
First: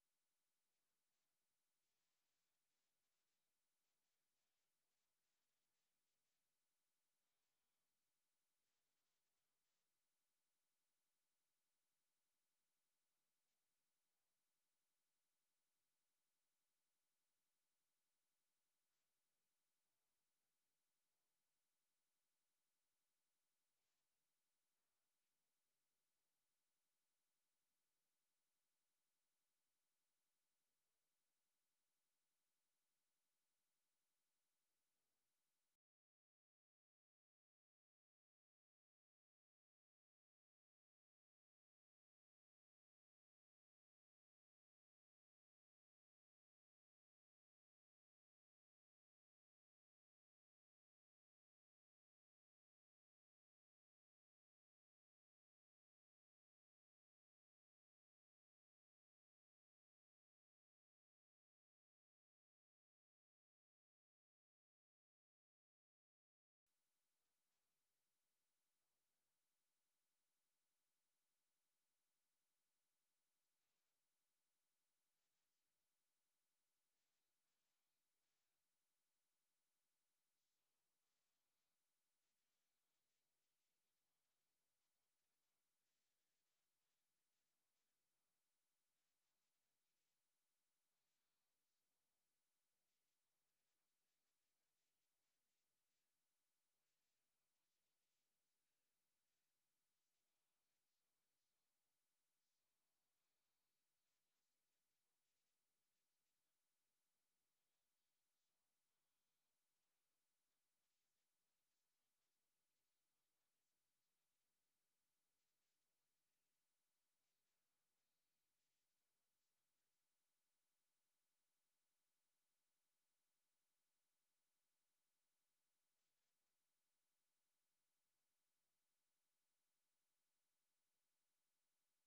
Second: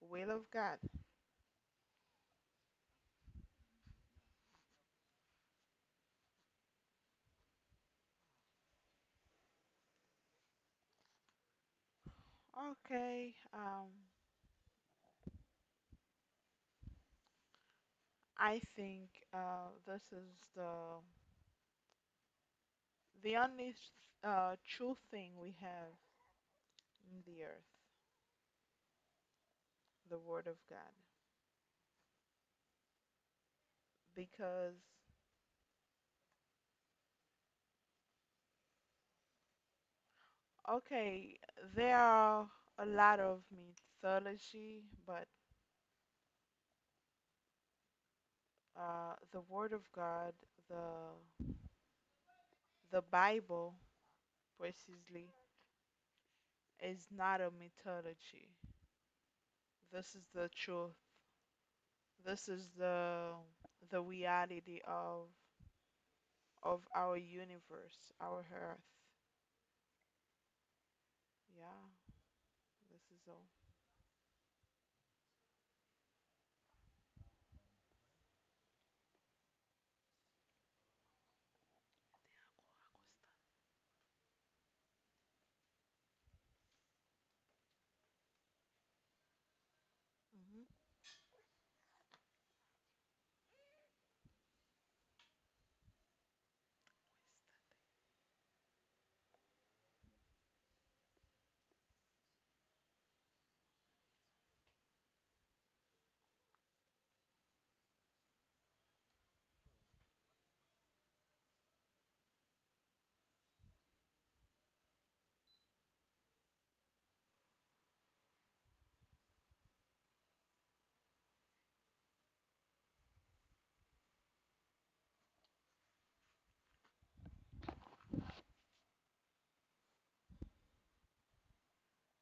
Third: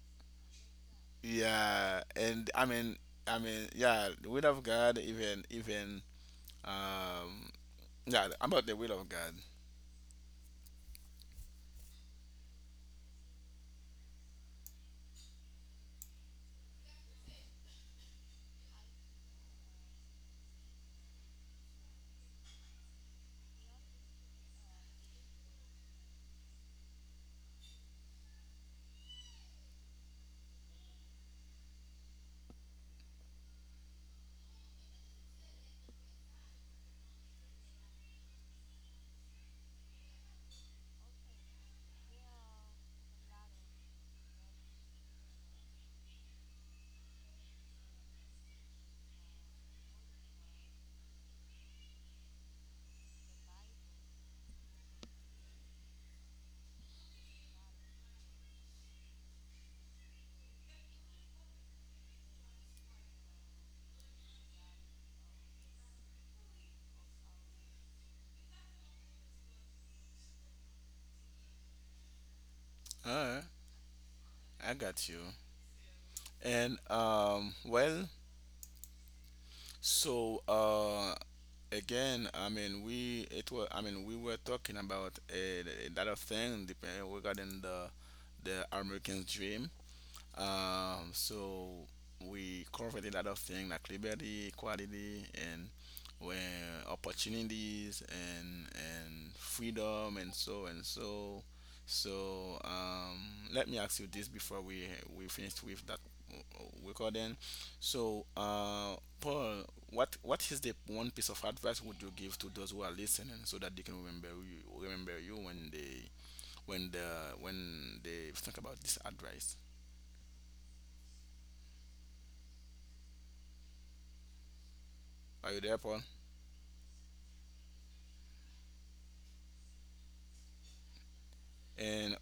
Speaker 2: will of God.
Speaker 1: Yeah, and I mean, yeah, the will of God, even, um, yeah, about the will of God.
Speaker 2: Okay, I think this is the the only true thing we have in the earth, the Word of God. Because okay, there are a lot of mythology, but the Word of God, the the Bible, precisely, is not a mythology. This is the truth. This is the reality of our universe, our earth. Yeah, this
Speaker 1: All
Speaker 2: is all.
Speaker 1: right, I got you. And well, so again, I mean, I mean, we were talking about a lot of things depending regarding the American dream. So, we covered a lot of things like liberty, equality, and where
Speaker 2: hmm.
Speaker 1: opportunities and freedom and so and so. So let me ask you this before we finish with that recording. So Paul, what is the one piece of advice would you give to those who are listening so that they can remember you when they think about this advice? Are you there, Paul? And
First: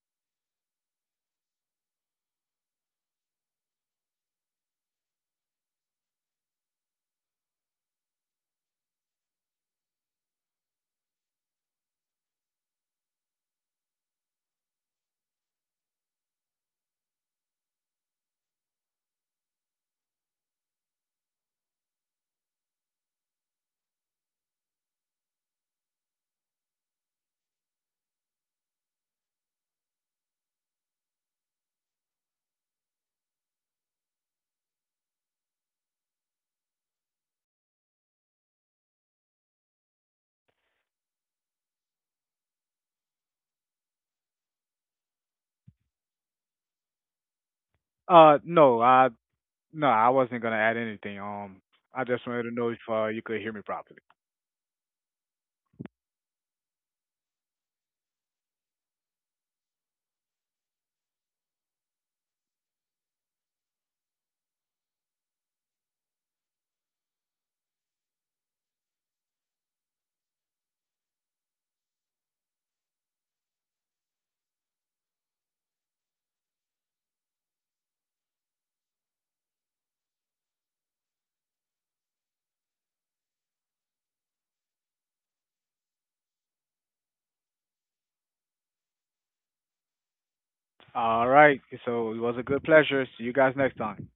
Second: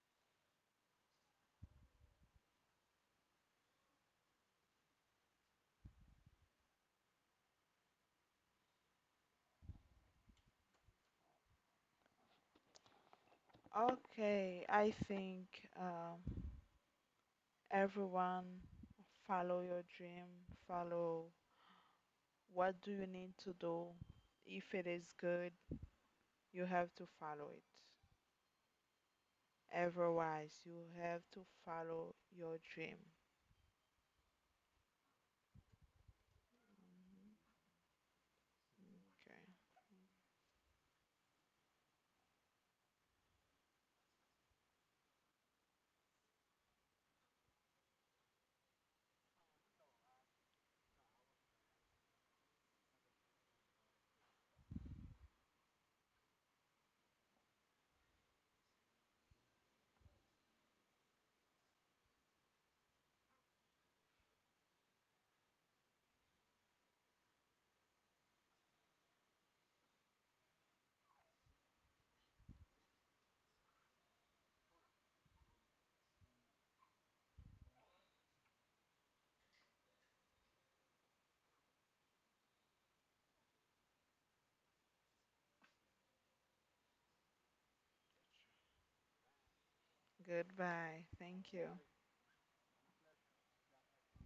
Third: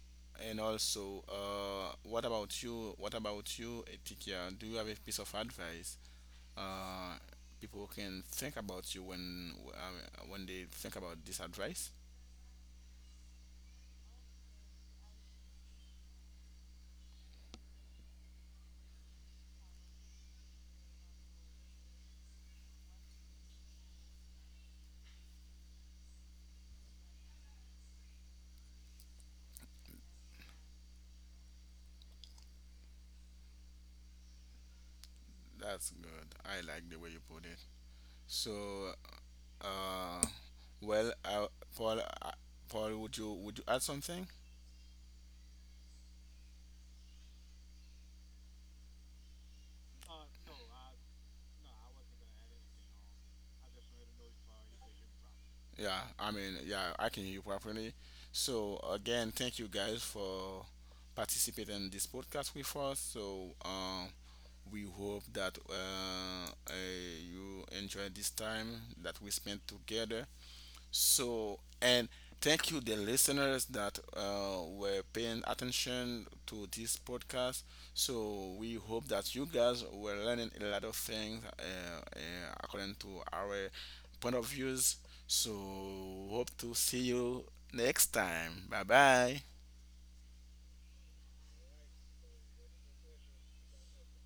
Speaker 1: and also, what about you? What about you, Etikia? Do you have a piece of advice uh, people can think about you when they think about this advice?
Speaker 2: Okay, I think um, everyone follow your dream, follow what do you need to do. If it is good, you have to follow it. Otherwise, you have to follow your dream.
Speaker 1: That's good. I like the way you
Speaker 2: Mhm.
Speaker 1: put it. So,
Speaker 2: Okay.
Speaker 1: uh, well, Paul, uh, Paul, would you add something?
Speaker 3: Uh, no, I no, I wasn't gonna add anything. I just wanted to know if you could hear me properly.
Speaker 1: Yeah, I mean, yeah, I can hear you properly. So again, thank you guys for participating in this podcast with us. We hope that you enjoy this time that we spent together. So, and thank you, the listeners that were paying attention to this podcast. So, we hope that you guys were learning a lot of things, according to our point of views. So, hope to see you next time. Bye bye.
Speaker 2: Goodbye.
Speaker 3: All
Speaker 2: Thank
Speaker 3: right.
Speaker 2: you.
Speaker 3: So it was a good pleasure. See you guys next time.